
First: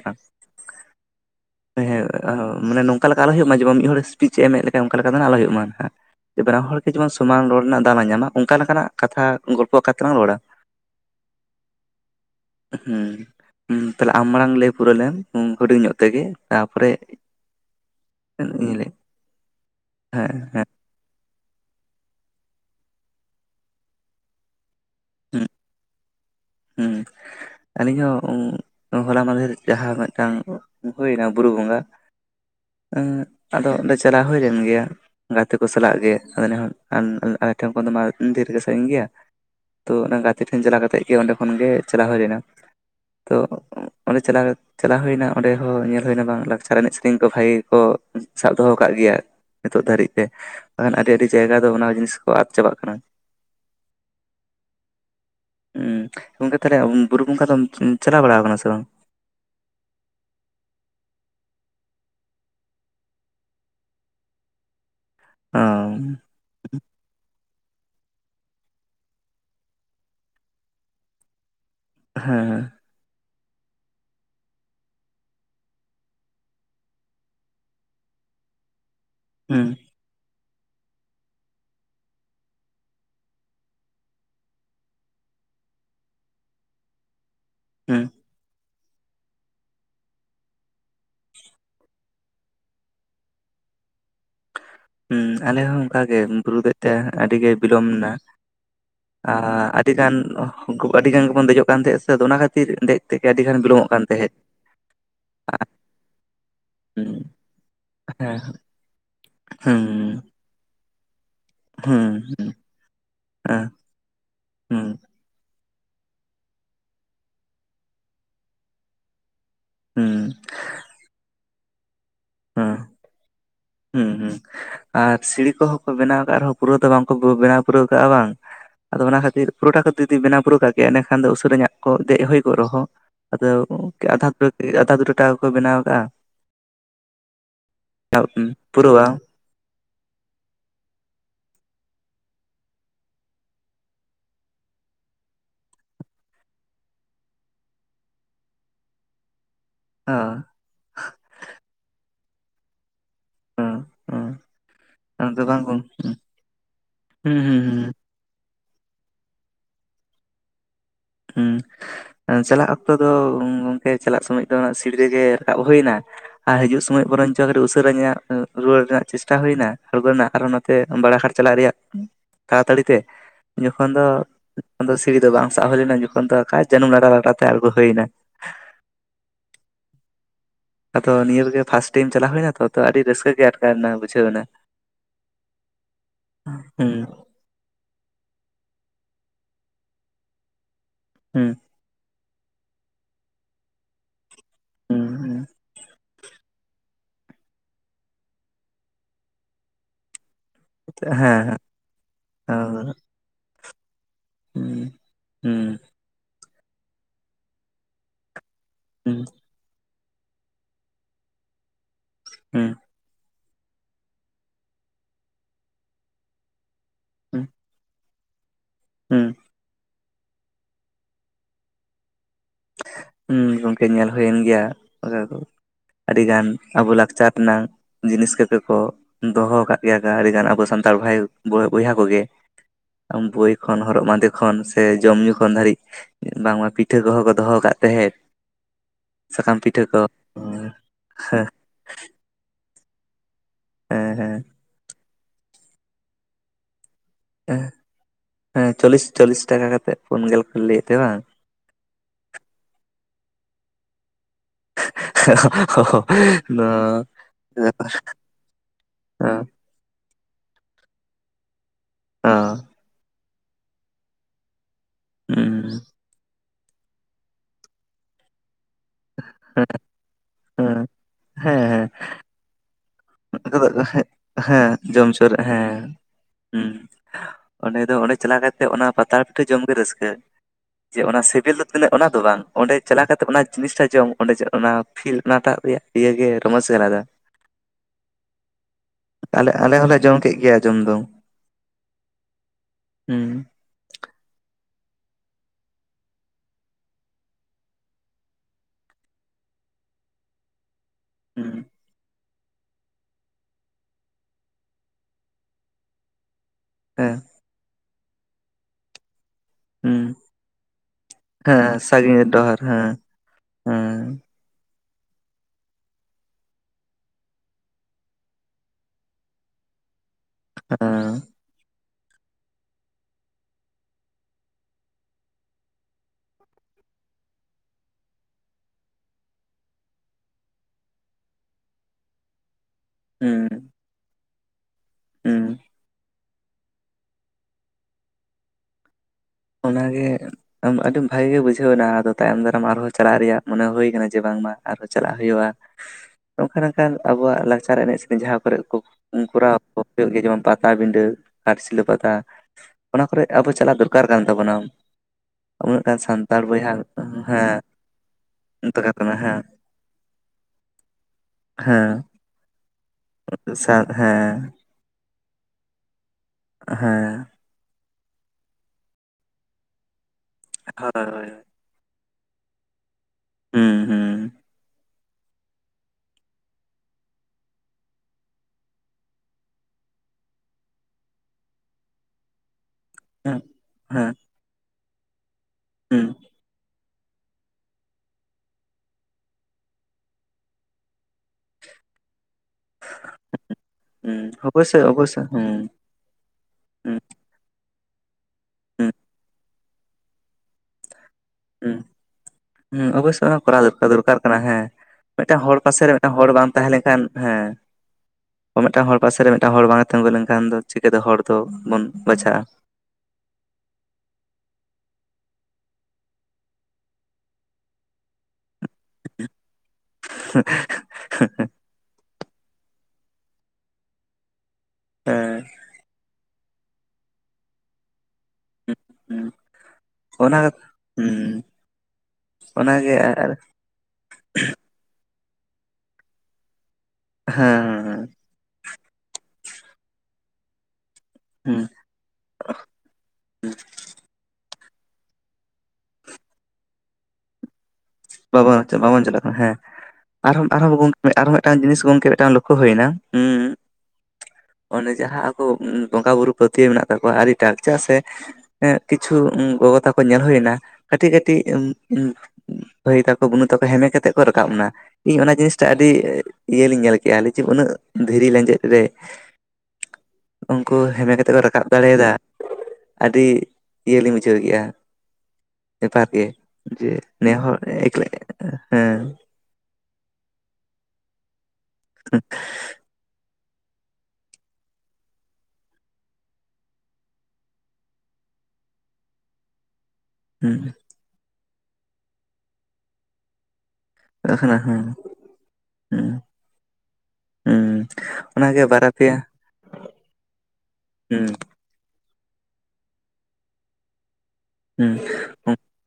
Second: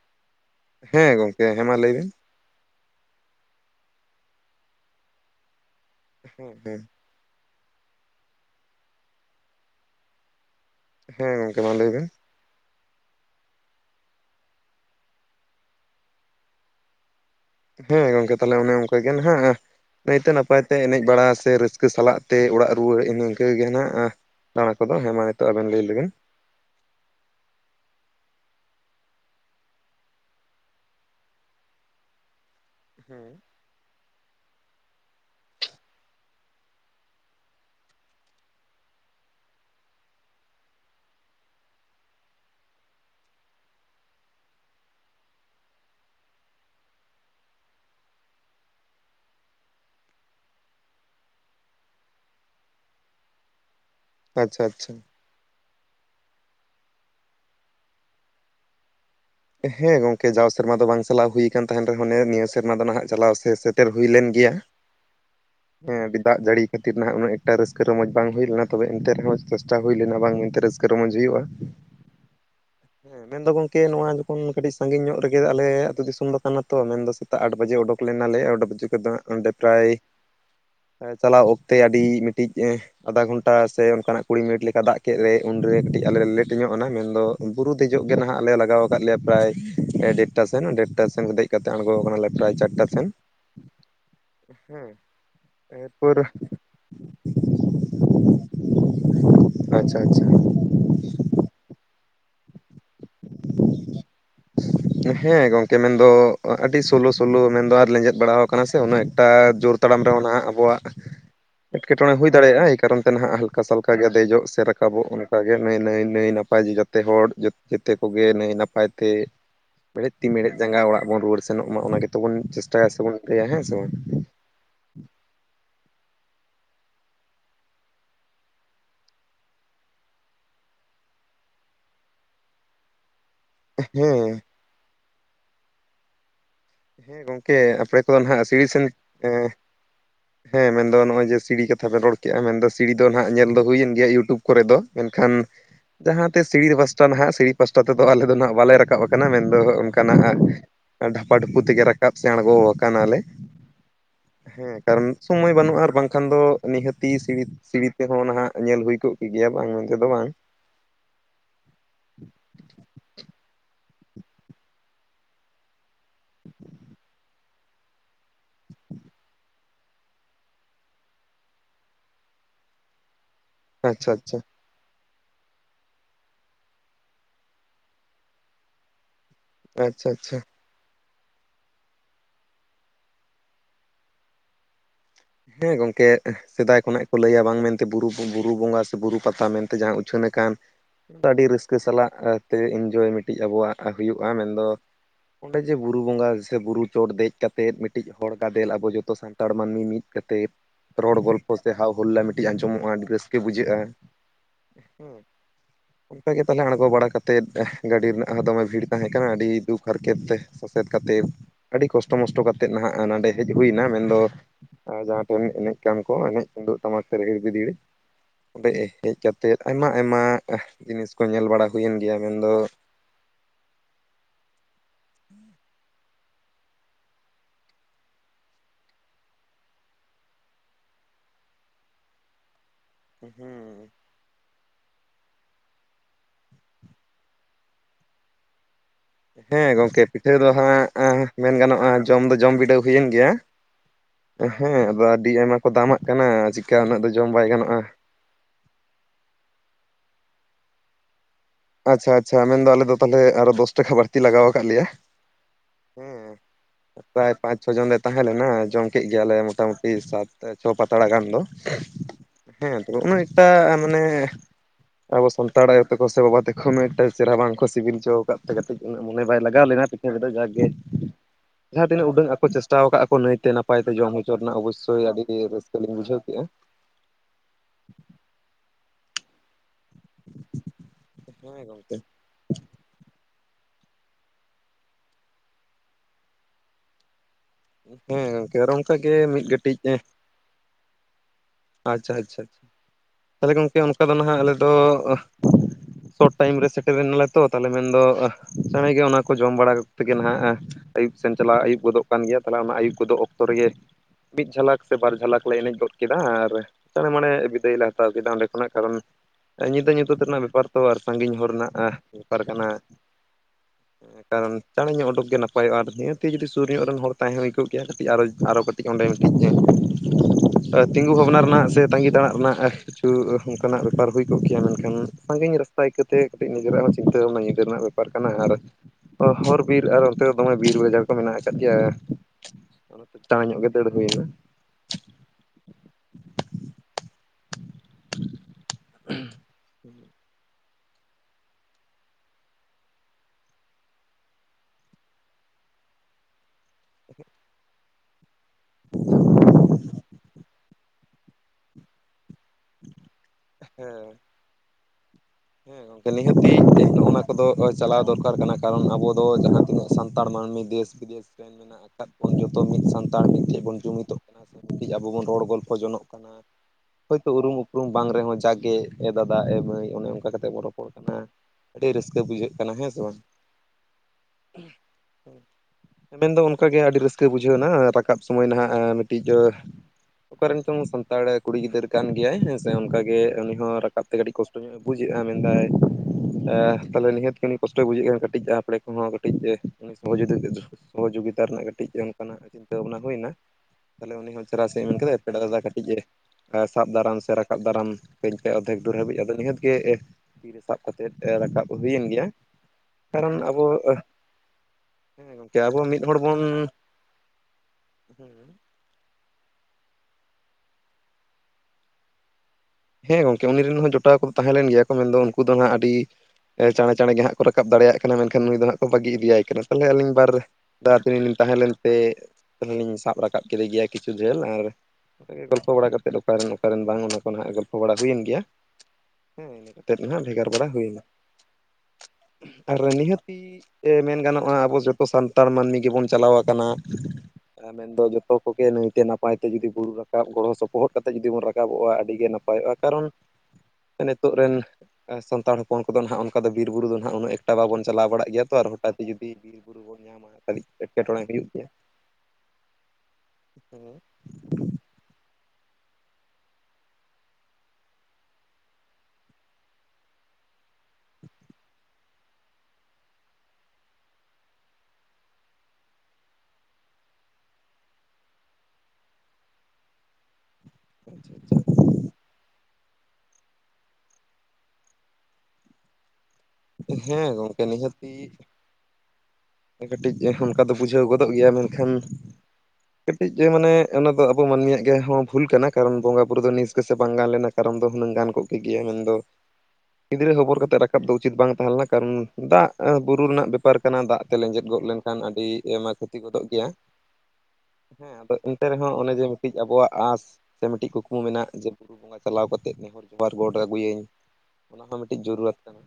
ᱦᱮᱸ ᱜᱚᱝᱠᱮ ᱦᱮᱸ ᱢᱟ ᱞᱟᱹᱭ ᱵᱤᱱ᱾ ᱢᱟᱱᱮ ᱱᱚᱝᱠᱟ ᱞᱮᱠᱟ ᱟᱞᱚ ᱦᱩᱭᱩᱜ ᱢᱟ ᱡᱮᱢᱚᱱ ᱢᱤᱫ ᱦᱚᱲ ᱤᱥᱯᱤᱪ ᱮ ᱮᱢᱮᱫ ᱞᱮᱠᱟᱭ ᱚᱱᱠᱟ ᱞᱮᱠᱟ ᱫᱚ ᱱᱟᱦᱟᱜ ᱟᱞᱚ ᱦᱩᱭᱩᱜ ᱢᱟ ᱱᱟᱦᱟᱜ᱾ ᱡᱮ ᱦᱮᱸ ᱵᱟᱱᱟ ᱦᱮᱸ ᱦᱚᱲ ᱜᱮ ᱡᱮᱢᱚᱱ ᱥᱚᱢᱟᱱ ᱨᱚᱲ ᱨᱮᱱᱟᱜ ᱫᱟᱣ ᱞᱟᱝ ᱧᱟᱢᱟ, ᱚᱱᱠᱟ ᱞᱮᱠᱟᱱᱟᱜ ᱠᱟᱛᱷᱟ ᱜᱚᱞᱯᱚ ᱟᱠᱟᱨ ᱛᱮᱞᱟᱝ ᱨᱚᱲᱟ᱾ ᱦᱮᱸ ᱜᱚᱝᱠᱮ ᱢᱟ ᱞᱟᱹᱭ ᱵᱮᱱ᱾ ᱦᱩᱸ᱾ ᱦᱩᱸ ᱛᱟᱦᱚᱞᱮ ᱟᱢ ᱢᱟᱲᱟᱝ ᱞᱟᱹᱭ ᱯᱩᱨᱟᱹᱣ ᱞᱮᱢ ᱦᱩᱸ ᱦᱩᱰᱤᱧ ᱧᱚᱜ ᱛᱮᱜᱮ ᱛᱟᱯᱚᱨᱮ ᱦᱮᱸ ᱜᱚᱝᱠᱮ ᱛᱟᱦᱚᱞᱮ ᱤᱧ ᱚᱱᱮ ᱞᱟᱹᱭ ᱚᱱᱠᱟ ᱜᱮ ᱱᱟᱦᱟᱜ, ᱱᱟᱹᱭᱛᱮ ᱦᱮᱸ ᱱᱟᱯᱟᱭ ᱦᱮᱸ ᱛᱮ ᱮᱱᱮᱡ ᱵᱟᱲᱟ ᱥᱮ ᱨᱟᱹᱥ ᱠᱟᱹ ᱥᱟᱞᱟᱜ ᱛᱮ ᱚᱲᱟᱜ ᱨᱩᱣᱟᱹᱲ ᱤᱱᱟᱹ ᱤᱱᱤᱝᱠᱟᱹ ᱜᱮ ᱱᱟᱦᱟᱜ, ᱫᱟᱬᱟ ᱠᱚᱫᱚ᱾ ᱦᱮᱸ ᱢᱟ ᱦᱩᱸ ᱱᱤᱛᱚᱜ ᱟᱵᱮᱱ ᱞᱟᱹᱭ ᱞᱮᱵᱮᱱ? ᱦᱩᱸ᱾ ᱟᱹᱞᱤᱧ ᱦᱚᱸ ᱦᱚᱞᱟ ᱢᱟᱦᱫᱷᱮᱨ ᱡᱟᱦᱟᱸ ᱢᱤᱫᱴᱟᱝ ᱦᱩᱭᱱᱟ ᱵᱩᱨᱩ ᱵᱚᱸᱜᱟ, ᱟᱸ ᱟᱫᱚ ᱚᱸᱰᱮ ᱪᱟᱞᱟᱣ ᱦᱩᱭ ᱞᱮᱱ ᱜᱮᱭᱟ. ᱜᱟᱛᱮ ᱠᱚ ᱥᱟᱞᱟᱜ ᱜᱮ [inaudible] ᱟᱞᱮ ᱴᱷᱮᱱ ᱠᱷᱚᱱ ᱫᱚ ᱢᱟ ᱰᱷᱮᱨ ᱜᱮ ᱥᱟᱺᱜᱤᱧ ᱜᱮᱭᱟ, ᱛᱚ ᱚᱱᱟ ᱜᱟᱛᱮ ᱴᱷᱮᱱ ᱪᱟᱞᱟᱣ ᱠᱟᱛᱮᱫ ᱜᱮ ᱚᱸᱰᱮ ᱠᱷᱚᱱᱜᱮ ᱪᱟᱞᱟᱣ ᱦᱩᱭ ᱞᱮᱱᱟ᱾ ᱛᱚ, ᱚᱸᱰᱮ ᱪᱟᱞᱟᱣ ᱪᱟᱞᱟᱣ ᱦᱩᱭᱱᱟ ᱚᱸᱰᱮ ᱦᱚᱸ ᱧᱮᱞ ᱦᱩᱭᱱᱟ ᱵᱟᱝ ᱞᱟᱠᱪᱟᱨ ᱮᱱᱮᱡᱻ ᱥᱮᱨᱮᱧ ᱠᱚ ᱵᱷᱟᱹᱜᱤ ᱠᱚ ᱥᱟᱵ ᱫᱚᱦᱚ ᱟᱠᱟᱫ ᱜᱮᱭᱟ ᱱᱤᱛᱚᱜ ᱫᱷᱟᱹᱨᱤᱡ ᱛᱮ, ᱵᱟᱠᱷᱟᱱ ᱟᱹᱰᱤ ᱟᱹᱰᱤ ᱡᱟᱭᱜᱟ ᱫᱚ ᱚᱱᱟ ᱡᱤᱱᱤᱥ ᱠᱚ ᱟᱫ ᱪᱟᱵᱟᱜ ᱠᱟᱱᱟ᱾ ᱟᱪᱪᱷᱟ ᱟᱪᱪᱷᱟ᱾ ᱩᱸ ᱜᱚᱝᱠᱮ ᱛᱟᱦᱚᱞᱮ ᱵᱩᱨᱩ ᱵᱚᱸᱜᱟ ᱫᱚᱢ ᱪᱟᱞᱟᱣ ᱵᱟᱲᱟᱣ ᱠᱟᱱᱟ ᱥᱮ ᱵᱟᱝ? ᱦᱮᱸ ᱜᱚᱝᱠᱮ ᱡᱟᱣ ᱥᱮᱨᱢᱟ ᱫᱚ ᱵᱟᱝ ᱪᱟᱞᱟᱣ ᱦᱩᱭ ᱠᱟᱱ ᱛᱟᱦᱮᱱ ᱨᱮᱦᱚᱸ ᱚᱱᱮ ᱱᱤᱭᱟᱹ ᱥᱮᱨᱢᱟ ᱫᱚ ᱱᱟᱦᱟᱜ ᱪᱟᱞᱟᱣ ᱥᱮ ᱥᱮᱴᱮᱨ ᱦᱩᱭ ᱞᱮᱱ ᱜᱮᱭᱟ, ᱚ ᱦᱮᱸ ᱟᱹᱰᱤ ᱫᱟᱜ ᱡᱟᱹᱲᱤ ᱠᱷᱟᱹᱛᱤᱨ ᱱᱟᱦᱟᱜ ᱩᱱᱟᱹᱜ ᱮᱴᱟ ᱨᱟᱹᱥᱠᱟᱹ ᱨᱚᱢᱚᱡᱽ ᱵᱟᱝ ᱦᱩᱭ ᱞᱮᱱᱟ ᱛᱚᱵᱮ ᱮᱱᱛᱮ ᱨᱮᱦᱚᱸ ᱪᱮᱥᱴᱟ ᱦᱩᱭ ᱞᱮᱱᱟ ᱵᱟᱝ ᱢᱮᱱᱛᱮ ᱨᱟᱹᱥᱠᱟᱹ ᱨᱚᱢᱚᱡᱽ ᱦᱩᱭᱩᱜᱼᱟ᱾ ᱦᱮᱸ ᱦᱮᱸ᱾ ᱦᱮᱸ ᱢᱮᱱ ᱫᱚ ᱜᱚᱝᱠᱮ ᱱᱚᱣᱟ ᱠᱷᱚᱱ ᱠᱟᱹᱴᱤᱡ ᱥᱟᱺᱜᱤᱧ ᱧᱚᱜ ᱨᱮᱜᱮ ᱟᱞᱮ ᱟᱛᱩ ᱫᱤᱥᱚᱢ ᱫᱚ ᱠᱟᱱᱟ ᱛᱚ ᱢᱮᱱᱫᱚ ᱥᱮᱛᱟᱜ ᱟᱴ ᱵᱟᱡᱮ ᱚᱰᱚᱠ ᱞᱮᱱᱟᱞᱮ ᱟᱴ ᱵᱟᱡᱮ ᱠᱷᱚᱡ ᱫᱚ ᱦᱟᱸᱜ ᱚᱸᱰᱮ ᱦᱩᱸ ᱯᱨᱟᱭ ᱮᱸ ᱪᱟᱞᱟᱣ ᱚᱠᱛᱮ ᱟᱹᱰᱤ ᱢᱤᱫᱴᱤᱡ ᱟᱫᱷᱟ ᱜᱷᱚᱱᱴᱟ ᱥᱮ ᱚᱱᱠᱟᱱᱟᱜ ᱠᱩᱲᱤ ᱢᱤᱱᱤᱴ ᱞᱮᱠᱟ ᱫᱟᱜ ᱠᱮᱫ ᱨᱮᱭ ᱩᱱ ᱨᱮ ᱠᱟᱹᱴᱤᱡ ᱟᱞᱮ ᱞᱮ ᱞᱮᱴ ᱧᱚᱜᱱᱟ ᱢᱮᱱᱫᱚ ᱵᱩᱨᱩ ᱦᱩᱸ ᱫᱮᱡᱚᱜ ᱜᱮ ᱱᱟᱦᱟᱜ ᱞᱮ ᱞᱟᱜᱟᱣ [unintelligible] ᱞᱮᱭᱟ ᱯᱨᱟᱭ ᱰᱮᱴᱴᱟ ᱥᱮᱱ ᱰᱮᱴᱴᱟ ᱥᱮᱱ ᱫᱮᱡ ᱠᱟᱛᱮ ᱟᱬᱜᱚ ᱟᱠᱟᱱᱟᱞᱮ ᱯᱨᱟᱭ ᱪᱟᱨᱴᱟ ᱥᱮᱱ [unintelligible] ᱦᱮᱸ ᱟᱞᱮ ᱦᱚᱸ ᱚᱱᱠᱟ ᱮᱨᱯᱚᱨ ᱜᱮ ᱵᱩᱨᱩ ᱫᱮᱡ ᱛᱮ ᱦᱟᱸᱜ ᱟᱹᱰᱤ ᱜᱮ ᱵᱤᱞᱚᱢ ᱮᱱᱟ᱾ ᱟᱻ ᱟᱪᱪᱷᱟ ᱟᱹᱰᱤᱜᱟᱱ ᱟᱪᱪᱷᱟ ᱟᱹᱰᱤᱜᱟᱱ ᱜᱮᱵᱚᱱ ᱫᱮᱡᱚᱜ ᱠᱟᱱ ᱛᱟᱦᱮᱫ ᱥᱮ ᱚᱱᱟ ᱠᱷᱟᱹᱛᱤᱨ ᱫᱮᱡᱼᱼ ᱛᱮ ᱜᱮ ᱟᱹᱰᱤ ᱜᱟᱱ ᱵᱤᱞᱚᱢᱚᱜ ᱠᱟᱱ ᱛᱟᱦᱮᱸᱫ ᱦᱮᱸ ᱜᱚᱝᱠᱮ ᱢᱮᱱ ᱫᱚ ᱟᱹᱰᱤ ᱥᱚᱞᱚ ᱦᱩᱸ ᱥᱚᱞᱚ ᱢᱮᱱ ᱫᱚ ᱟᱨ ᱞᱮᱸᱡᱮᱫ ᱦᱮᱸ ᱵᱟᱲᱟᱣ ᱠᱟᱱᱟ ᱥᱮᱼᱼ ᱩᱱᱟᱹᱜ ᱮᱠᱴᱟ ᱡᱚᱨ ᱦᱩᱸ ᱛᱟᱲᱟᱢ ᱨᱮ ᱚᱱᱟ ᱟᱵᱚᱣᱟᱜᱼᱼ ᱦᱩᱸ ᱮᱴᱠᱮᱴᱚᱬᱮ ᱦᱩᱭ ᱦᱩᱸ ᱫᱟᱲᱮᱼᱟ ᱮᱭ ᱠᱟᱨᱚᱱ ᱛᱮ ᱱᱟᱦᱟᱜ ᱦᱮᱸ ᱦᱟᱞᱠᱟᱼᱥᱟᱞᱠᱟ ᱜᱮ ᱫᱮᱡᱚᱜ ᱥᱮ ᱦᱩᱸ ᱨᱟᱠᱟᱵᱚᱜ ᱚᱱᱠᱟ ᱜᱮ ᱱᱟᱭ ᱱᱟᱹᱭ ᱱᱟᱹᱭ ᱱᱟᱯᱟᱭ ᱡᱚᱛᱚ ᱦᱚᱲ ᱡᱮᱛᱮ ᱠᱚ ᱜᱮ ᱱᱟᱹᱭ ᱱᱟᱯᱟᱭ ᱛᱮᱼᱼ ᱦᱩᱸ ᱢᱮᱬᱦᱮᱫ ᱛᱤ ᱢᱮᱬᱦᱮᱫ ᱡᱟᱸᱜᱟ ᱚᱲᱟᱜ ᱵᱚᱱ ᱨᱩᱣᱟᱹᱲ ᱥᱮᱱᱚᱜ ᱢᱟ ᱚᱱᱟ ᱜᱮᱛᱚ ᱵᱚᱱ ᱦᱮᱸ ᱪᱮᱥᱴᱟᱭᱟ ᱥᱮᱵᱚᱱ ᱞᱟᱹᱭᱟ ᱦᱮᱸ ᱥᱮ ᱵᱟᱝᱼᱼ ᱦᱩᱸ ᱦᱩᱸ ᱟᱨ ᱥᱤᱲᱤ ᱠᱚᱦᱚᱸ ᱠᱚ ᱵᱮᱱᱟᱣ ᱟᱠᱟᱜ ᱨᱮᱦᱚᱸ ᱯᱩᱨᱟᱹ ᱫᱚ ᱵᱟᱝ ᱠᱚ ᱵᱮᱱᱟᱣ ᱯᱩᱨᱟᱹᱣ ᱠᱟᱜᱼᱟ ᱵᱟᱝᱼᱼ ᱟᱫᱚ ᱚᱱᱟ ᱠᱷᱟᱹᱛᱤᱨ ᱯᱩᱨᱚᱴᱟ ᱠᱚ ᱡᱩᱫᱤ ᱵᱮᱱᱟᱣ ᱯᱩᱨᱟᱹ ᱠᱟᱜ ᱠᱮᱭᱟ ᱮᱸᱰᱮ ᱠᱷᱟᱱ ᱫᱚ ᱩᱥᱟᱹᱨᱟ ᱧᱟ ᱠᱚ ᱫᱮᱡ ᱦᱩᱭ ᱠᱚᱜ ᱨᱮ ᱦᱚᱸ ᱟᱫᱚ ᱟᱫᱷᱟ ᱦᱮᱸ ᱟᱫᱷᱟ ᱫᱩᱴ [unintelligible] ᱠᱚ ᱵᱮᱱᱟᱣ ᱟᱠᱟᱜᱼᱟ ᱦᱮᱸ ᱜᱚᱢᱠᱮ ᱟᱯᱲᱮ ᱠᱚᱫᱚ ᱦᱟᱸᱜ ᱥᱤᱲᱤ ᱥᱮᱱ ᱯᱩᱨᱟᱹᱣᱟ ᱮᱼᱼ ᱦᱮᱸ ᱢᱮᱱ ᱫᱚ ᱱᱚᱜᱼᱚᱭ ᱡᱮ ᱥᱤᱲᱤ ᱠᱟᱛᱷᱟ ᱵᱮᱱ ᱨᱚᱲ ᱠᱮᱫᱮᱜᱼᱟ ᱢᱮᱱ ᱫᱚ ᱥᱤᱲᱤ ᱫᱚ ᱱᱟᱜ ᱧᱮᱞ ᱫᱚ ᱦᱩᱭᱮᱱ ᱜᱮᱭᱟ ᱤᱭᱩᱴᱩᱵᱽ ᱠᱚᱨᱮ ᱫᱚ ᱢᱮᱱᱠᱷᱟᱱᱼᱼ ᱡᱟᱦᱟᱸ ᱛᱮ ᱥᱤᱲᱤ [unintelligible] ᱱᱟᱦᱟᱜ ᱥᱤᱲᱤ ᱯᱟᱥᱴᱟ ᱛᱮᱫ ᱟᱞᱮ ᱫᱚ ᱱᱟᱦᱟᱜ ᱵᱟᱞᱮ ᱨᱟᱠᱟᱵᱼᱼ ᱨᱟᱠᱟᱵ ᱟᱠᱟᱱᱟ ᱢᱮᱱ ᱫᱚ ᱚᱱᱠᱟᱱᱟᱜ ᱰᱷᱟᱯᱟ ᱰᱩᱯᱩ ᱛᱮᱜᱮ ᱨᱟᱠᱟᱵ ᱥᱮ ᱟᱬᱜᱚ ᱟᱠᱟᱱᱟ ᱞᱮᱼᱼ ᱦᱮᱸ ᱠᱟᱨᱚᱱ ᱦᱚᱸ ᱫᱚ ᱥᱚᱢᱚᱭ ᱵᱟᱹᱱᱩᱜᱼᱟ ᱦᱩᱸ ᱟᱨ ᱵᱟᱝ ᱠᱷᱟᱱ ᱫᱚ ᱱᱤᱦᱟᱹᱛᱤ ᱦᱩᱸ [unintelligible] ᱛᱮ ᱦᱚᱸ ᱱᱟᱦᱟᱜ ᱧᱮᱞ ᱦᱩᱭ ᱠᱚᱜ ᱜᱮᱭᱟ ᱵᱟᱝ ᱢᱮᱱ ᱛᱮᱫ ᱫᱚ ᱵᱟᱝ ᱦᱩᱸ ᱪᱟᱞᱟᱜ ᱚᱠᱛᱚ ᱫᱚ ᱜᱚᱝᱠᱮ ᱪᱟᱞᱟᱜ ᱥᱚᱢᱚᱭ ᱫᱚ ᱥᱤᱲᱤ ᱛᱮ ᱜᱮ ᱨᱟᱠᱟᱵ ᱦᱩᱭᱱᱟ ᱟᱨ ᱦᱤᱡᱩᱜ ᱥᱚᱢᱚᱭ ᱵᱚᱨᱚᱱᱼᱼ [unintelligible] ᱩᱥᱟᱹᱨᱟᱧᱟᱜ ᱨᱩᱣᱟᱹᱲ ᱨᱮᱱᱟᱜ ᱪᱮᱥᱴᱟ ᱦᱩᱭᱱᱟ ᱨᱩᱣᱟᱹᱲ ᱨᱮᱱᱟᱜ ᱟᱨᱦᱚᱸ ᱱᱚᱛᱮ ᱵᱟᱲᱟ ᱜᱷᱟᱴ ᱪᱟᱞᱟᱜ ᱨᱮᱭᱟᱜᱼᱼ ᱛᱟᱲᱟ ᱛᱟᱲᱤ ᱛᱮᱼᱼ ᱡᱚᱠᱷᱚᱱ ᱫᱚ ᱟᱪᱪᱷᱟ ᱟᱪᱪᱷᱟ ᱛᱚᱠᱷᱚᱱ ᱫᱚ ᱥᱤᱲᱤ ᱫᱚ ᱵᱟᱝ ᱥᱟᱵ ᱦᱩᱭ ᱞᱮᱱᱟ ᱡᱚᱠᱷᱚᱱ ᱫᱚ ᱠᱟᱡ ᱡᱟᱹᱱᱩᱢ ᱞᱟᱴᱟ ᱞᱟᱴᱟ ᱛᱮ ᱟᱬᱜᱚ ᱦᱩᱭᱱᱟ᱾ ᱟᱪᱪᱷᱟ ᱟᱪᱪᱷᱟᱼᱼ ᱟᱫᱚ ᱱᱤᱭᱟᱹ ᱨᱮᱜᱮ ᱯᱷᱟᱥᱴ ᱴᱟᱭᱤᱢ ᱪᱟᱞᱟᱣ ᱦᱩᱭᱱᱟ ᱛᱚ ᱛᱚ ᱟᱹᱰᱤ ᱨᱟᱹᱥᱠᱟᱹ ᱜᱮ ᱟᱴᱠᱟᱨ ᱮᱱᱟ ᱵᱩᱡᱷᱟᱹᱣ ᱮᱱᱟ ᱦᱮᱸ ᱜᱚᱝᱠᱮ ᱥᱮᱫᱟᱭ ᱦᱩᱸ ᱠᱷᱚᱱᱟᱜ ᱠᱚ ᱞᱟᱹᱭᱟ ᱵᱟᱝ ᱢᱮᱱᱼᱼ ᱵᱩᱨᱩ ᱵᱩᱨᱩ ᱵᱚᱸᱜᱟ ᱥᱮ ᱵᱩᱨᱩ ᱯᱟᱛᱟ ᱢᱮᱱ ᱛᱮ ᱡᱟᱦᱟᱸ ᱩᱪᱷᱟᱹᱱ ᱟᱠᱟᱱ ᱟᱹᱰᱤ ᱦᱩᱸ ᱨᱟᱹᱥᱠᱟᱹᱼᱼ ᱨᱟᱹᱥᱠᱟᱹ ᱥᱟᱞᱟᱜ ᱛᱮ ᱤᱱᱡᱚᱭ ᱢᱤᱫᱴᱤᱡ ᱟᱵᱚᱣᱟᱜ ᱦᱩᱭᱩᱜᱼᱟ ᱢᱮᱱᱫᱚ ᱦᱩᱸ ᱦᱩᱸ ᱚᱸᱰᱮ ᱡᱮ ᱵᱩᱨᱩ ᱵᱚᱸᱜᱟᱼᱼ ᱥᱮ ᱵᱩᱨᱩ ᱪᱚᱴ ᱫᱮᱡ ᱠᱟᱛᱮᱫ ᱢᱤᱫᱴᱤᱡ ᱦᱚᱲ ᱜᱟᱫᱮᱞ ᱟᱵᱚ ᱡᱚᱛᱚ ᱥᱟᱱᱛᱟᱲ ᱢᱟᱹᱱᱢᱤ ᱢᱤᱫ ᱠᱟᱛᱮᱫᱼᱼ ᱨᱚᱲ ᱜᱚᱞᱯᱚ ᱦᱮᱸ ᱥᱮ ᱦᱟᱣ ᱦᱩᱞᱞᱟ ᱢᱤᱫᱴᱤᱡ ᱟᱸᱡᱚᱢᱚᱜᱼᱟ ᱦᱮᱸ ᱟᱹᱰᱤ ᱨᱟᱹᱥᱠᱟᱹ ᱵᱩᱡᱷᱟᱹᱜᱼᱟ ᱦᱩᱸ ᱦᱩᱸ ᱚᱱᱠᱟ ᱜᱮ ᱛᱟᱞᱦᱮ ᱟᱬᱜᱚ ᱵᱟᱲᱟ ᱠᱟᱛᱮᱜ ᱜᱟᱹᱰᱤ ᱨᱮᱱᱟᱜ ᱦᱚᱸ ᱫᱚᱢᱮᱼᱼ ᱵᱷᱤᱲ ᱛᱟᱦᱮᱸ ᱦᱩᱸ ᱠᱟᱱᱟ ᱟᱹᱰᱤ ᱫᱩᱠ ᱦᱟᱨᱠᱮᱛ ᱛᱮ ᱥᱟᱥᱮᱛ ᱠᱟᱛᱮᱫ ᱟᱹᱰᱤ ᱠᱚᱥᱴᱚ ᱢᱚᱥᱴᱚ ᱦᱩᱸ ᱠᱟᱛᱮᱫ ᱱᱟᱦᱟᱜᱼᱼ ᱱᱚᱰᱮ ᱦᱮᱡ ᱦᱩᱭᱱᱟ ᱢᱮᱱ ᱫᱚ ᱡᱟᱦᱟᱸ ᱴᱷᱮᱱ ᱮᱱᱮᱡ ᱠᱟᱱ ᱠᱚ ᱮᱱᱮᱡᱼᱼ ᱛᱩᱢᱫᱟᱹᱜ ᱴᱟᱢᱟᱠ ᱥᱮ [unintelligible] ᱦᱤᱲᱵᱤᱫᱤᱲ ᱚᱸᱰᱮ ᱦᱮᱡ ᱦᱩᱸ ᱠᱟᱛᱮᱫ ᱟᱭᱢᱟ ᱟᱭᱢᱟ ᱡᱤᱱᱤᱥ ᱠᱚ ᱧᱮᱞ ᱵᱟᱲᱟ ᱦᱩᱭᱮᱱ ᱜᱮᱭᱟ ᱢᱮᱱ ᱫᱚᱼᱼ ᱦᱮᱸ ᱜᱚᱝᱠᱮ ᱧᱮᱞ ᱦᱩᱭ ᱮᱱ ᱜᱮᱭᱟ [unintelligible] ᱟᱹᱰᱤᱜᱟᱱ ᱟᱵᱚ ᱞᱟᱠᱪᱟᱨ ᱱᱟᱝ ᱡᱤᱱᱤᱥ ᱠᱚ ᱜᱮ ᱠᱚᱼᱼ ᱫᱚᱦᱚ ᱟᱠᱟᱫ ᱜᱮᱭᱟ ᱟᱹᱰᱤᱜᱟᱱ ᱟᱵᱚ ᱥᱟᱱᱛᱟᱲ ᱵᱷᱟᱭ ᱵᱚᱭᱦᱟ ᱠᱚ ᱜᱮᱼᱼ ᱵᱳᱭ ᱠᱷᱚᱱ ᱦᱚᱨᱚᱜ ᱵᱟᱸᱫᱮ ᱠᱷᱚᱱ ᱥᱮ ᱡᱚᱢ ᱧᱩ ᱠᱷᱚᱱ ᱫᱷᱟᱹᱨᱤᱡ ᱵᱟᱝᱢᱟ ᱯᱤᱴᱷᱟᱹ ᱠᱚᱦᱚᱸ ᱠᱚᱼᱼ ᱫᱚᱦᱚ ᱠᱟᱜ ᱛᱟᱦᱮᱸᱫ ᱥᱟᱠᱟᱢ ᱦᱮᱸ ᱠᱚ ᱜᱚᱢᱠᱮ ᱯᱤᱴᱷᱟᱹ ᱫᱚ ᱦᱮᱸ ᱦᱟᱸᱜ ᱢᱮᱱ ᱜᱟᱱᱚᱜᱼᱟ ᱡᱚᱢ ᱫᱚ ᱡᱚᱢ ᱵᱤᱰᱟᱹᱣ ᱦᱩᱭ ᱮᱱ ᱜᱮᱭᱟ ᱦᱮᱸ ᱦᱮᱸᱼᱼ ᱦᱮᱸ ᱟᱫᱚ ᱟᱹᱰᱤ ᱟᱭᱢᱟ ᱠᱚ ᱫᱟᱢᱟᱜ ᱠᱟᱱᱟ ᱪᱮᱠᱟ ᱩᱱᱟᱹᱜ ᱫᱚ ᱡᱚᱢ ᱵᱟᱭ ᱜᱟᱱᱚᱜᱼᱟ ᱦᱮᱸ ᱪᱚᱞᱞᱤᱥ ᱪᱚᱞᱞᱤᱥ ᱴᱟᱠᱟ ᱠᱟᱛᱮ ᱯᱩᱱ ᱜᱮᱞ ᱠᱚ ᱞᱟᱹᱭ ᱮᱫ ᱛᱮ ᱵᱟᱝᱼᱼ ᱟᱪᱪᱷᱟ ᱟᱪᱪᱷᱟ ᱢᱮᱱᱫᱚ ᱟᱞᱮ ᱫᱚ ᱛᱟᱦᱚᱞᱮ ᱟᱨᱚ ᱫᱚᱥ ᱴᱟᱠᱟ ᱵᱟᱹᱲᱛᱤ ᱞᱟᱜᱟᱣ ᱠᱟᱫ ᱞᱮᱭᱟ ᱦᱮᱸ ᱯᱨᱟᱭ ᱯᱟᱸᱪ ᱪᱷᱚ ᱡᱚᱱ ᱞᱮ ᱛᱟᱦᱮᱸᱞᱮᱱᱟ ᱡᱚᱢ ᱠᱮᱫ ᱜᱮᱭᱟᱞᱮ ᱢᱚᱴᱟᱢᱩᱴᱤ ᱥᱟᱛ ᱪᱷᱚ ᱯᱟᱛᱲᱟ ᱜᱟᱱ ᱫᱚ ᱦᱮᱸ ᱛᱚᱵᱮ ᱩᱱᱟᱹᱜ ᱮᱠᱴᱟ ᱢᱟᱱᱮ ᱟᱵᱚ ᱥᱟᱱᱛᱟᱲ ᱟᱭᱳ ᱛᱟᱠᱚ ᱥᱮ ᱵᱟᱵᱟ ᱛᱟᱠᱚ ᱦᱚᱸ ᱩᱱᱟᱹᱜ ᱮᱠᱴᱟ ᱪᱮᱦᱨᱟ ᱵᱟᱝᱠᱚ ᱥᱤᱵᱤᱞ ᱦᱚᱪᱚᱣ ᱠᱟᱫ ᱴᱤᱡ ᱩᱱᱟᱹᱜ ᱢᱚᱱᱮ ᱵᱟᱭ ᱞᱟᱜᱟᱣ ᱦᱮᱸ ᱞᱮᱱᱟ ᱯᱤᱪᱷᱟᱹ ᱨᱮᱫᱚ ᱡᱟᱜᱜᱮ ᱡᱟᱦᱟᱸ ᱦᱮᱸ ᱛᱤᱱᱟᱹᱜ ᱩᱰᱟᱹᱝ ᱟᱠᱚ ᱪᱮᱥ ᱦᱟᱛᱟᱣ ᱠᱟᱫ ᱠᱚ ᱱᱟᱹᱭᱛᱮ ᱱᱟᱯᱟᱭ ᱛᱮ ᱡᱚᱢ ᱦᱚᱪᱚ ᱨᱮᱱᱟᱜ ᱦᱮᱸ ᱚᱵᱚᱥᱥᱳᱭ ᱡᱚᱢ ᱟᱹᱰᱤ ᱪᱚ ᱨᱟᱹᱥᱠᱟᱹ ᱦᱮᱸ ᱞᱤᱧ ᱵᱩᱡᱷᱟᱹᱣ ᱠᱮᱫᱼᱟ ᱦᱩᱸ ᱚᱸᱰᱮ ᱫᱚ ᱚᱸᱰᱮ ᱪᱟᱞᱟᱣ ᱠᱟᱛᱮᱜ ᱚᱱᱟ ᱯᱟᱛᱲᱟ ᱯᱤᱴᱷᱟᱹ ᱡᱚᱢ ᱜᱮ ᱨᱟᱹᱥᱠᱟᱹ ᱡᱮ ᱚᱱᱟ ᱥᱮᱵᱮᱞ ᱫᱚ ᱦᱮᱸ ᱛᱤᱱᱟᱹᱜ ᱜᱚᱝᱠᱮ ᱚᱱᱟ ᱫᱚ ᱵᱟᱝ ᱚᱸᱰᱮ ᱪᱟᱞᱟᱣ ᱠᱟᱛᱮᱜ ᱚᱱᱟ ᱡᱤᱱᱤᱥᱴᱟ ᱡᱚᱢ ᱚᱸᱰᱮ ᱚᱱᱟ ᱯᱷᱤᱞ ᱚᱱᱟᱴᱟᱜ ᱨᱮᱭᱟᱜ ᱤᱭᱟᱹᱜᱮ ᱨᱚᱢᱚᱡᱽ ᱜᱮ ᱟᱞᱟᱫᱟ ᱦᱮᱸ ᱜᱚᱝᱠᱮ ᱟᱨ ᱚᱱᱠᱟ ᱜᱮ ᱢᱤᱫ ᱟᱞᱮ ᱟᱞᱮ ᱦᱚᱸᱞᱮ ᱜᱟᱹᱴᱤᱡ, ᱡᱚᱢ ᱠᱮᱫ ᱜᱮᱭᱟ ᱡᱚᱢ ᱫᱚ ᱟᱪᱪᱷᱟ ᱟᱪᱪᱷᱟ ᱦᱩᱸ ᱟ ᱜᱚᱢᱠᱮ ᱚᱱᱠᱟ ᱫᱚ ᱱᱟᱦᱟᱸᱜ ᱟᱞᱮᱫᱚ ᱥᱚᱴ ᱴᱟᱭᱤᱢ ᱨᱮ ᱥᱮᱴᱮᱨᱱᱟᱞᱮ ᱛᱚ ᱛᱟᱦᱚᱞᱮ ᱢᱮᱱᱫᱚ ᱪᱟᱲᱮᱜᱮ ᱚᱱᱟ ᱠᱚ ᱡᱚᱢ ᱵᱟᱲᱟᱛᱜᱮ ᱱᱟᱦᱟᱸᱜ ᱟᱹᱭᱩᱵ ᱥᱮᱱ ᱦᱩᱸ ᱪᱟᱞᱟᱣ ᱟᱹᱭᱩᱵ ᱜᱚᱫᱚᱜ ᱠᱟᱱ ᱜᱮᱭᱟ ᱛᱟᱦᱚᱞᱮ ᱚᱱᱟ ᱟᱹᱭᱩᱵ ᱜᱚᱫᱚᱜ ᱚᱠᱛᱚ ᱨᱮᱜᱮ ᱢᱤᱫ ᱡᱷᱟᱞᱟᱠ ᱥᱮ ᱵᱟᱨ ᱡᱷᱟᱞᱟᱠ ᱞᱮ ᱮᱱᱮᱡ ᱜᱚᱫ ᱠᱮᱫᱟ ᱟᱨ ᱪᱟᱲᱮ ᱦᱮᱸ ᱢᱟᱲᱮ ᱵᱤᱫᱟᱹᱭ ᱞᱮ ᱦᱟᱛᱟᱣ ᱠᱮᱫᱟ ᱚᱸᱰᱮ ᱠᱷᱚᱱᱟᱜ ᱠᱟᱨᱚᱱ ᱧᱤᱫᱟᱹ ᱦᱩᱸ ᱧᱩᱛᱟᱹᱛ ᱨᱮᱱᱟᱜ ᱵᱮᱯᱟᱨ ᱛᱚ ᱟᱨ ᱥᱟᱺᱜᱤᱧ ᱦᱚᱨ ᱨᱮᱱᱟᱜ ᱦᱮᱸ ᱥᱟᱺᱜᱤᱧ ᱵᱮᱯᱟᱨ ᱰᱚᱦᱟᱨ ᱠᱟᱱᱟ ᱦᱮᱸ ᱦᱮᱸ ᱠᱟᱨᱚᱱ ᱪᱟᱬᱮ ᱧᱚᱜ ᱩᱰᱩᱜ ᱜᱮ ᱱᱟᱯᱟᱭᱚᱜᱼᱟ ᱟᱨ ᱱᱤᱦᱟᱹᱛᱤ ᱡᱩᱫᱩ ᱥᱩᱨ ᱧᱚᱜ ᱨᱮᱱ ᱦᱚᱲ ᱛᱟᱦᱮᱸ ᱦᱩᱭᱠᱜ ᱠᱮᱭᱟ ᱠᱟᱹᱴᱤᱡ ᱟᱨ ᱟᱨᱚ ᱠᱟᱹᱴᱤᱡ ᱚᱸᱰᱮ ᱢᱤᱫᱴᱤᱡ ᱛᱤᱸᱜᱩ ᱦᱮᱸ ᱵᱷᱟᱵᱽᱱᱟ ᱨᱮᱱᱟᱜ ᱥᱮ ᱛᱟᱺᱜᱤ ᱛᱟᱲᱟᱜ ᱨᱮᱱᱟᱜ ᱠᱤᱪᱷᱩ ᱚᱱᱠᱟᱱᱟᱜ ᱵᱮᱯᱟᱨ ᱦᱩᱭ ᱠᱚᱜ ᱠᱮᱭᱟ ᱢᱮᱱᱠᱷᱟᱱ ᱥᱟᱺᱜᱤᱧ ᱨᱟᱥᱛᱟ ᱟᱹᱭ ᱠᱟᱛᱮ ᱠᱟᱹᱴᱤᱡ ᱱᱤᱡᱮᱨᱟᱜ ᱦᱚᱸ ᱪᱤᱱᱛᱟ ᱵᱷᱟᱵᱱᱟ ᱧᱤᱫᱟᱹ ᱨᱮᱱᱟᱜ ᱵᱮᱯᱟᱨ [unintelligible] ᱟᱨ ᱦᱚᱨ ᱵᱤᱨ ᱟᱨ ᱚᱱᱛᱮ ᱫᱚᱢᱮ ᱵᱤᱨ ᱜᱟᱡᱟᱲ ᱠᱚ ᱢᱮᱱᱟᱜ ᱟᱠᱟᱫ ᱜᱮᱭᱟ [unintelligible] ᱧᱚᱜ ᱜᱮ ᱫᱟᱹᱲ ᱦᱩᱭᱱᱟ ᱩᱸ [unintelligible] ᱚᱱᱟᱜᱮ ᱟᱹᱰᱤ ᱵᱷᱟᱜᱮ ᱜᱮ ᱵᱩᱡᱷᱟᱹᱣᱱᱟ ᱟᱫᱚ ᱛᱟᱭᱚᱢ ᱫᱟᱨᱟᱢ ᱟᱨᱦᱚᱸ ᱪᱟᱞᱟᱜ ᱨᱮᱭᱟᱜ ᱢᱚᱱᱮ ᱦᱳᱭ ᱠᱟᱱᱟ ᱡᱮ ᱵᱟᱝᱢᱟ ᱟᱨᱦᱚᱸ ᱪᱟᱞᱟᱜ ᱦᱩᱭᱩᱜᱼᱟ ᱚᱱᱠᱟ ᱞᱮᱠᱟᱱ ᱟᱵᱚᱣᱟᱜ ᱞᱟᱠᱟᱨ ᱮᱱᱮᱡ ᱥᱮᱨᱮᱧ ᱡᱟᱦᱟᱸ ᱠᱚᱨᱮ ᱠᱚ ᱠᱚᱨᱟᱣ-ᱟ ᱠᱚ ᱦᱩᱭᱩᱜ ᱜᱮᱭᱟ ᱡᱮᱢᱚᱱ ᱯᱟᱴᱟᱵᱤᱸᱫᱟᱹ ᱜᱷᱟᱴᱥᱤᱞᱟᱹ ᱯᱟᱛᱟ ᱚᱱᱟ ᱠᱚᱨᱮ ᱟᱵᱚ ᱪᱟᱞᱟᱜ ᱦᱮᱸ ᱫᱚᱨᱠᱟᱨ ᱠᱟᱱ ᱛᱟᱵᱚᱱᱟ ᱦᱮᱸ ᱩᱱᱟᱹᱜ ᱜᱟᱱ ᱜᱚᱝᱠᱮ ᱥᱟᱱᱛᱟᱲ ᱱᱤᱦᱟᱹᱛᱤ ᱵᱚᱭᱦᱟ ᱱᱚᱜᱼᱱᱟ ᱠᱚᱫᱚ ᱦᱮᱸ ᱪᱟᱞᱟᱣ ᱫᱚᱨᱠᱟᱨ ᱠᱟᱱᱟ ᱠᱟᱨᱚᱱ ᱫᱚᱨᱠᱟᱨ ᱟᱵᱚ ᱠᱟᱱᱟ ᱫᱚ ᱦᱮᱸ ᱡᱟᱦᱟᱸ ᱛᱤᱱᱟᱹᱜ ᱥᱟᱱᱛᱟᱲ ᱢᱟᱹᱱᱢᱤ ᱫᱮᱥ ᱵᱤᱫᱮᱥ ᱨᱮᱱ ᱢᱮᱱᱟᱜ ᱦᱮᱸ ᱟᱠᱟᱫ ᱵᱚᱱ ᱡᱚᱛᱚ ᱢᱤᱫ ᱥᱟᱱᱛᱟᱲ ᱢᱤᱫᱴᱷᱮᱱ ᱵᱚᱱ ᱥᱟᱱ ᱡᱩᱢᱤᱫᱚᱜ ᱠᱟᱱᱟ ᱦᱮᱸ ᱠᱟᱹᱡ ᱟᱵᱚ ᱵᱚᱱ ᱨᱚᱲ ᱜᱚᱞᱯᱷᱚ ᱡᱚᱱᱚᱜ ᱠᱟᱱᱟ, ᱦᱮᱸ ᱦᱚᱳᱭᱛᱳ ᱩᱨᱩᱢ ᱩᱯᱨᱩᱢ ᱵᱟᱝ ᱨᱮᱦᱚᱸ ᱡᱟᱜᱜᱮ ᱮ ᱫᱟᱫᱟ ᱮ ᱵᱷᱟᱹᱭ ᱚᱱᱮ ᱚᱱᱠᱟ ᱠᱟᱛᱮᱫ ᱵᱚᱱ ᱨᱚᱯᱚᱲ ᱦᱳᱭ ᱠᱟᱱᱟ ᱦᱳᱭ ᱟᱹᱰᱤ ᱨᱟᱹᱥᱠᱟᱹ ᱵᱩᱡᱷᱟᱹᱜ ᱠᱟᱱᱟ ᱦᱮᱸ ᱥᱮ ᱵᱟᱝ? ᱦᱮᱸ ᱦᱮᱸ ᱢᱮᱱᱫᱚ ᱚᱱᱠᱟᱜᱮ ᱟᱹᱰᱤ ᱨᱟᱹᱥᱠᱟᱹ ᱵᱩᱡᱷᱟᱹᱣᱱᱟ ᱨᱟᱠᱟᱵ ᱥᱚᱢᱚᱭ ᱱᱟᱦᱟᱸᱜ ᱢᱤᱫᱴᱤᱡ [unintelligible] ᱚᱠᱟᱨᱮᱱ ᱪᱚᱝ ᱥᱟᱱᱛᱟᱲ ᱠᱩᱲᱤ ᱜᱤᱫᱽᱟᱹᱨ ᱠᱟᱱ ᱜᱮᱭᱟᱭ ᱦᱮᱸ ᱥᱮ ᱚᱱᱠᱟ ᱜᱮ ᱦᱮᱸ ᱩᱱᱤ ᱦᱚᱸ ᱨᱟᱠᱟᱵ ᱦᱮᱸ ᱛᱮᱜᱮ ᱠᱟᱹᱴᱤᱡ ᱠᱚᱥᱴᱚ ᱧᱚᱜᱼᱮ ᱵᱩᱡᱽᱮᱜᱟ ᱢᱮᱱᱫᱟᱭ ᱦᱩᱸ ᱮ ᱛᱟᱦᱚᱞᱮ ᱱᱤᱦᱟᱹᱛ ᱜᱮ ᱩᱱᱤ ᱠᱚᱥᱴᱚᱭ ᱵᱩᱡᱷᱮᱫ ᱠᱟᱱ ᱠᱟᱹᱴᱤᱡᱟᱜ ᱟᱯᱲᱮ ᱠᱚᱦᱚᱸ ᱠᱟᱹᱴᱤᱡ ᱮ ᱩᱱᱤ ᱥᱚᱦᱚᱡᱩᱜᱤ [unintelligible] ᱥᱚᱦᱚᱡᱚᱜᱤᱛᱟ ᱨᱮᱱᱟᱜ ᱠᱟᱹᱴᱤᱡ ᱚᱱᱠᱟᱱᱟ ᱚᱱᱟ ᱦᱩᱭ ᱮᱱᱟ ᱛᱟᱦᱚᱞᱮ ᱦᱩᱸ ᱩᱱᱤ ᱦᱚᱸ ᱪᱮᱨᱦᱟ ᱚᱵᱚᱥᱥᱳᱭ ᱥᱟᱦᱤᱡ ᱢᱮᱱ ᱠᱮᱫᱟᱭ ᱚᱵᱚᱥᱥᱳᱭ ᱯᱮᱲᱟ ᱦᱩᱸ ᱫᱟᱫᱟ ᱠᱟᱹᱴᱤᱡ ᱮ ᱥᱟᱵ ᱦᱩᱸ ᱫᱟᱨᱟᱢ ᱥᱮ ᱨᱟᱠᱟᱵ ᱫᱟᱨᱟᱢ ᱠᱟᱹᱧ ᱯᱮ ᱚᱫᱷᱮᱠ ᱦᱩᱸ ᱫᱩᱨ ᱦᱟᱹᱵᱤᱡ ᱟᱫᱚ ᱱᱤᱦᱛᱜ ᱜᱮ ᱛᱤ ᱨᱮ ᱥᱟᱵ ᱠᱟᱛᱮᱫ ᱨᱟᱠᱟᱵ ᱦᱩᱸ ᱦᱩᱭᱮᱱ ᱜᱮᱭᱟ ᱦᱩᱸ ᱚᱵᱚᱥᱥᱳᱭ ᱠᱟᱨᱚᱱ ᱟᱵᱚ ᱦᱮᱸ ᱢᱤᱫᱴᱮᱱ ᱦᱚᱲ ᱜᱚᱝᱠᱮ ᱟᱵᱚ ᱯᱟᱥᱮ ᱨᱮ ᱢᱤᱫ ᱢᱤᱫᱴᱮᱱ ᱦᱚᱲ ᱵᱚᱱ ᱵᱟᱢ ᱛᱟᱦᱮᱸ ᱞᱮᱱᱠᱷᱟᱱ ᱦᱮᱸ ᱚᱵ ᱢᱤᱫᱴᱟᱝ ᱦᱚᱲ ᱯᱟᱥᱮ ᱨᱮ ᱢᱤᱫᱴᱟᱝ ᱦᱚᱲ ᱵᱟᱝ ᱮ ᱛᱤᱸᱜᱩ ᱞᱮᱱᱠᱷᱟᱱ ᱫᱚ ᱪᱤᱠᱟᱹᱛᱮ ᱦᱚᱲ ᱫᱚ ᱵᱚᱱ ᱵᱟᱪᱷᱟᱜ-ᱟ᱾ ᱦᱮᱸ ᱜᱚᱝᱠᱮ ᱩᱱ ᱨᱮᱱ ᱦᱚᱸ ᱡᱚᱴᱟᱣ ᱠᱚᱫᱚ ᱛᱟᱦᱮᱸ ᱞᱮᱱ ᱜᱮᱭᱟ ᱠᱚ ᱢᱮᱱᱫᱚ ᱩᱱᱠᱩ ᱫᱚ ᱦᱟᱜ ᱟᱹᱰᱤ ᱪᱟᱬᱮ ᱪᱟᱬᱮ ᱜᱮ ᱦᱟᱸᱜ ᱠᱚ ᱨᱟᱠᱟᱵ ᱫᱟᱲᱮᱭᱟᱜ ᱠᱟᱱᱟ ᱢᱮᱱᱠᱷᱟᱱ ᱱᱩᱭ ᱫᱚ ᱦᱟᱸᱜ ᱠᱚ ᱵᱟᱹᱜᱤ ᱤᱫᱤᱭᱟᱭ ᱠᱟᱱᱟ ᱛᱟᱦᱚᱞᱮ ᱟᱹᱞᱤᱧ ᱵᱟᱨ ᱨᱮ ᱫᱟ ᱛᱟᱹᱲᱤ ᱞᱤᱧ ᱛᱟᱦᱮᱸ ᱞᱮᱱ ᱛᱮ ᱩᱱᱤ ᱞᱤᱧ ᱥᱟᱵ ᱨᱟᱠᱟᱵ ᱠᱮᱫᱮ ᱜᱮᱭᱟ ᱠᱤᱪᱷᱩ ᱡᱷᱟᱹᱞ ᱟᱨ ᱦᱮᱸ ᱚᱮ ᱜᱚᱞᱯᱚ ᱵᱟᱲᱟ ᱠᱟᱛᱮᱫ ᱚᱠᱟᱨᱮᱱ ᱚᱠᱟᱨᱮᱱ ᱵᱟᱝ ᱚᱱᱟ ᱠᱚ ᱦᱟᱜ ᱜᱚᱞᱯᱚ ᱵᱟᱲᱟ ᱦᱩᱭᱮᱱ ᱜᱮᱭᱟ᱾ ᱦᱩᱸ ᱦᱮᱸ ᱤᱱᱟᱹ ᱠᱟᱛᱮᱫ ᱱᱟᱜ ᱚᱱᱟ ᱵᱷᱮᱜᱟᱨ ᱵᱟᱲᱟ ᱦᱩᱭᱱᱟ ᱦᱩᱸ ᱟᱨ ᱱᱤᱦᱟᱹᱛᱤ ᱢᱮᱱ ᱜᱟᱱᱚᱜ-ᱟ ᱟᱵᱚ ᱡᱚᱛᱚ ᱥᱟᱱᱛᱟᱲ ᱢᱟᱹᱱᱢᱤ ᱜᱮᱵᱚᱱ ᱪᱟᱞᱟᱣ ᱠᱟᱱᱟ ᱦᱮᱸ ᱦᱮᱸ ᱢᱮᱱᱫᱚ ᱡᱚᱛᱚ ᱠᱚᱜᱮ ᱱᱟᱭ ᱛᱮ ᱱᱟᱯᱟᱭ ᱛᱮ ᱡᱩᱫᱤ ᱵᱩᱨᱩ ᱨᱟᱠᱟᱵ ᱜᱚᱲᱚ ᱥᱚᱯᱚᱦᱚᱫ ᱠᱟᱛᱮ ᱡᱩᱫᱤ ᱵᱚᱱ ᱦᱮᱸ ᱨᱟᱠᱟᱵᱚᱜ-ᱟ ᱟᱹᱰᱤᱜᱮ ᱱᱟᱯᱟᱭᱚᱜ-ᱟ ᱠᱟᱨᱚᱱ ᱱᱤᱛᱚᱜ ᱨᱮᱱ ᱥᱟᱱᱛᱟᱲ ᱦᱚᱯᱚᱱ ᱠᱚᱫᱚ ᱱᱟᱦᱟᱜ ᱚᱱᱠᱟ ᱫᱚ ᱵᱤᱨ ᱵᱩᱨᱩ ᱫᱚ ᱱᱟᱦᱟᱜ ᱩᱱᱟᱹᱜ ᱮᱠᱴ ᱜᱚᱴᱟ ᱵᱟᱵᱚᱱ ᱪᱟᱞᱟᱣ ᱵᱟᱲᱟᱜ ᱜᱮᱭᱟ ᱵᱟᱵᱚᱱ ᱛᱚ ᱟᱨ ᱦᱚᱴᱟ ᱛᱮ ᱵᱟᱵᱚᱱ ᱪᱟᱞᱟᱜ ᱡᱩᱫᱤ ᱠᱟᱱᱟ ᱦᱮᱸ ᱵᱤᱨ ᱵᱩᱨᱩ ᱵᱚᱱ ᱧᱟᱢᱟ ᱟᱨᱦᱚᱸ ᱠᱟᱴᱤᱡ ᱮᱴᱠᱮᱴᱚᱬᱮ ᱦᱩᱭᱩᱜ ᱜᱮᱭᱟ᱾ ᱟᱜᱩ ᱦᱩᱭ ᱱᱟ ᱡᱮ [inaudible] ᱚᱱᱮ ᱡᱟᱦᱟᱸ ᱟᱠᱚ ᱵᱚᱸᱜᱟ ᱵᱩᱨᱩ ᱯᱟᱹᱛᱤᱭᱟᱹᱣ ᱢᱮᱱᱟᱜ ᱛᱟᱠᱚᱣᱟ ᱟᱹᱰᱤᱴᱟᱜ ᱪᱟᱜ ᱥᱮ ᱮᱜ ᱠᱤᱪᱷᱩ ᱜᱚᱜᱚ ᱛᱟᱠᱚ ᱧᱮᱞ ᱦᱩᱭᱱᱟ ᱠᱟᱹᱴᱤᱡ ᱠᱟᱹᱴᱤᱡ ᱢᱟᱭ ᱛᱟᱠᱚ ᱵᱩᱱᱩ ᱛᱟᱠᱚ ᱦᱮᱢᱮ ᱠᱟᱛᱮᱫ ᱠᱚ ᱨᱟᱠᱟᱵ ᱱᱟ᱾ ᱤᱧ ᱚᱱᱟ ᱡᱤᱱᱤᱥᱴᱟᱜ ᱟᱹᱰᱤ ᱤᱭᱟᱹ ᱞᱤᱧ ᱧᱮᱞ ᱠᱮᱜ-ᱟ ᱞᱤᱪᱤᱵ ᱩᱱᱟᱹᱜ ᱫᱷᱤᱨᱤ ᱞᱮᱸᱡᱮᱫ ᱨᱮ [inaudible] ᱩᱱᱠᱩ ᱦᱮᱢᱮ ᱠᱟᱛᱮᱫ ᱠᱚ ᱨᱟᱠᱟᱵ ᱫᱟᱲᱮ ᱭᱟᱫᱟ ᱟᱹᱰᱤ ᱤᱭᱟᱹᱞᱤᱧ ᱵᱩᱡᱷᱟᱹᱣ ᱠᱮᱫ-ᱟ ᱵᱮᱯᱟᱨ ᱜᱮ ᱡᱮ ᱱᱮᱦᱚᱨ ᱡᱮ ᱱᱤᱦᱟᱹᱛᱤ ᱦᱮᱸ ᱠᱟᱹᱴᱤᱡ ᱚᱱᱠᱟ ᱫᱚ ᱵᱩᱡᱷᱟᱹᱣ ᱜᱚᱫᱚᱜ ᱜᱮᱭᱟ, ᱢᱮᱱᱠᱷᱟᱱ ᱠᱟᱹᱴᱤᱡ ᱜᱮ ᱢᱟᱱᱮ ᱚᱱᱟᱫᱚ ᱟᱵᱚ ᱢᱟᱹᱱᱢᱤᱭᱟ ᱜᱮ ᱦᱚᱸ ᱵᱷᱩᱞ ᱠᱟᱱᱟ ᱠᱟᱨᱚᱱ ᱵᱚᱸᱜᱟ ᱵᱩᱨᱩ ᱫᱚ ᱱᱤᱥᱜᱮᱥᱮ ᱵᱟᱝ ᱜᱟᱱ ᱞᱮᱱᱟ ᱠᱟᱨᱚᱱ ᱫᱚ ᱦᱩᱱᱟᱹᱝ ᱜᱟᱱ ᱠᱚᱜ ᱜᱮᱭᱟ᱾ ᱢᱮᱱᱫᱚ ᱜᱤᱫᱽᱨᱟᱹ ᱦᱚᱵᱚᱨ ᱦᱩᱸ ᱠᱟᱛᱮ ᱨᱟᱠᱟᱵ ᱫᱚ ᱩᱪᱤᱛ ᱵᱟᱝ ᱛᱟᱦᱮᱸ ᱞᱮᱱᱟ ᱠᱟᱨᱚᱱ ᱫᱟᱜ ᱵᱩᱨᱩ ᱨᱮᱱᱟᱜ ᱵᱮᱯᱟᱨ ᱠᱟᱱᱟ ᱫᱟᱜ ᱛᱮ ᱞᱮᱸᱡᱮᱫ ᱦᱮᱸ ᱜᱚᱫ ᱞᱮᱱᱠᱷᱟᱱ ᱟᱹᱰᱤ ᱟᱭᱢᱟ ᱦᱩᱸ ᱠᱷᱚᱹᱛᱤ ᱜᱚᱫᱚᱜ ᱜᱮᱭᱟ᱾ ᱦᱩᱸ ᱦᱮᱸ ᱟᱫᱚ ᱚᱱᱟᱜᱮ ᱮᱱᱛᱮ ᱵᱟᱨᱭᱟ ᱨᱮᱦᱚᱸ ᱚᱱᱮ ᱯᱮᱭᱟ ᱡᱮ ᱢᱤᱫᱴᱤᱡ ᱟᱵᱚᱣᱟᱜ ᱟᱸᱥ ᱥᱮ ᱢᱤᱫᱴᱤᱡ ᱠᱩᱠᱢᱩ ᱦᱩᱸ ᱢᱮᱱᱟᱜ ᱡᱮ ᱵᱩᱨᱩ ᱵᱚᱸᱜᱟ ᱪᱟᱞᱟᱣ ᱠᱟᱛᱮᱫ ᱱᱮᱦᱚᱨ ᱡᱚᱦᱟᱨ ᱜᱚᱰ ᱟᱹᱜᱩᱭᱟᱹᱧ ᱚᱱᱟ ᱦᱩᱸ ᱦᱚᱸ ᱢᱤᱫᱴᱤᱡ ᱡᱚᱨᱩᱨᱟᱛ ᱠᱟᱱᱟ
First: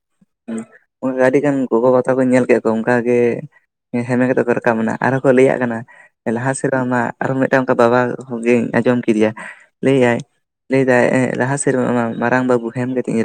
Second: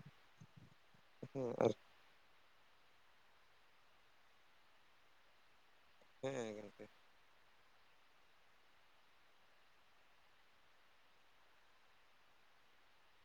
ᱦᱩᱸ ᱟᱹᱰᱤ ᱦᱮᱸ ᱜᱟᱱ ᱟᱨ ᱜᱚᱜᱚ ᱵᱟ ᱛᱟᱠᱚᱧ ᱧᱮᱞ ᱠᱮᱫ ᱚᱱᱠᱟ ᱜᱮ ᱦᱮᱢᱮ ᱠᱟᱛᱮ ᱠᱚ ᱨᱟᱠᱟᱵ ᱮᱱᱟ ᱟᱨᱦᱚᱸ ᱠᱚ ᱞᱟᱹᱭᱟᱜ ᱠᱟᱱᱟ ᱦᱮᱸ ᱞᱟᱦᱟ ᱥᱮᱫ ᱜᱚᱝᱠᱮ ᱦᱚᱸ ᱟᱢᱟᱜ ᱟᱨᱦᱚᱸ ᱢᱤᱫᱴᱟᱝ ᱚᱱᱠᱟ ᱵᱟᱵᱟ ᱦᱚᱜᱤᱧ ᱟᱸᱡᱚᱢ ᱠᱮᱫᱮᱭᱟ ᱞᱟᱹᱭᱟᱭ ᱞᱟᱹᱭᱫᱟᱭ ᱞᱟᱦᱟ ᱥᱮᱨᱢᱟ ᱢᱟᱨᱟᱝ ᱵᱟᱹᱵᱩ ᱦᱮᱢ ᱠᱮᱛᱮᱜ ᱤᱧ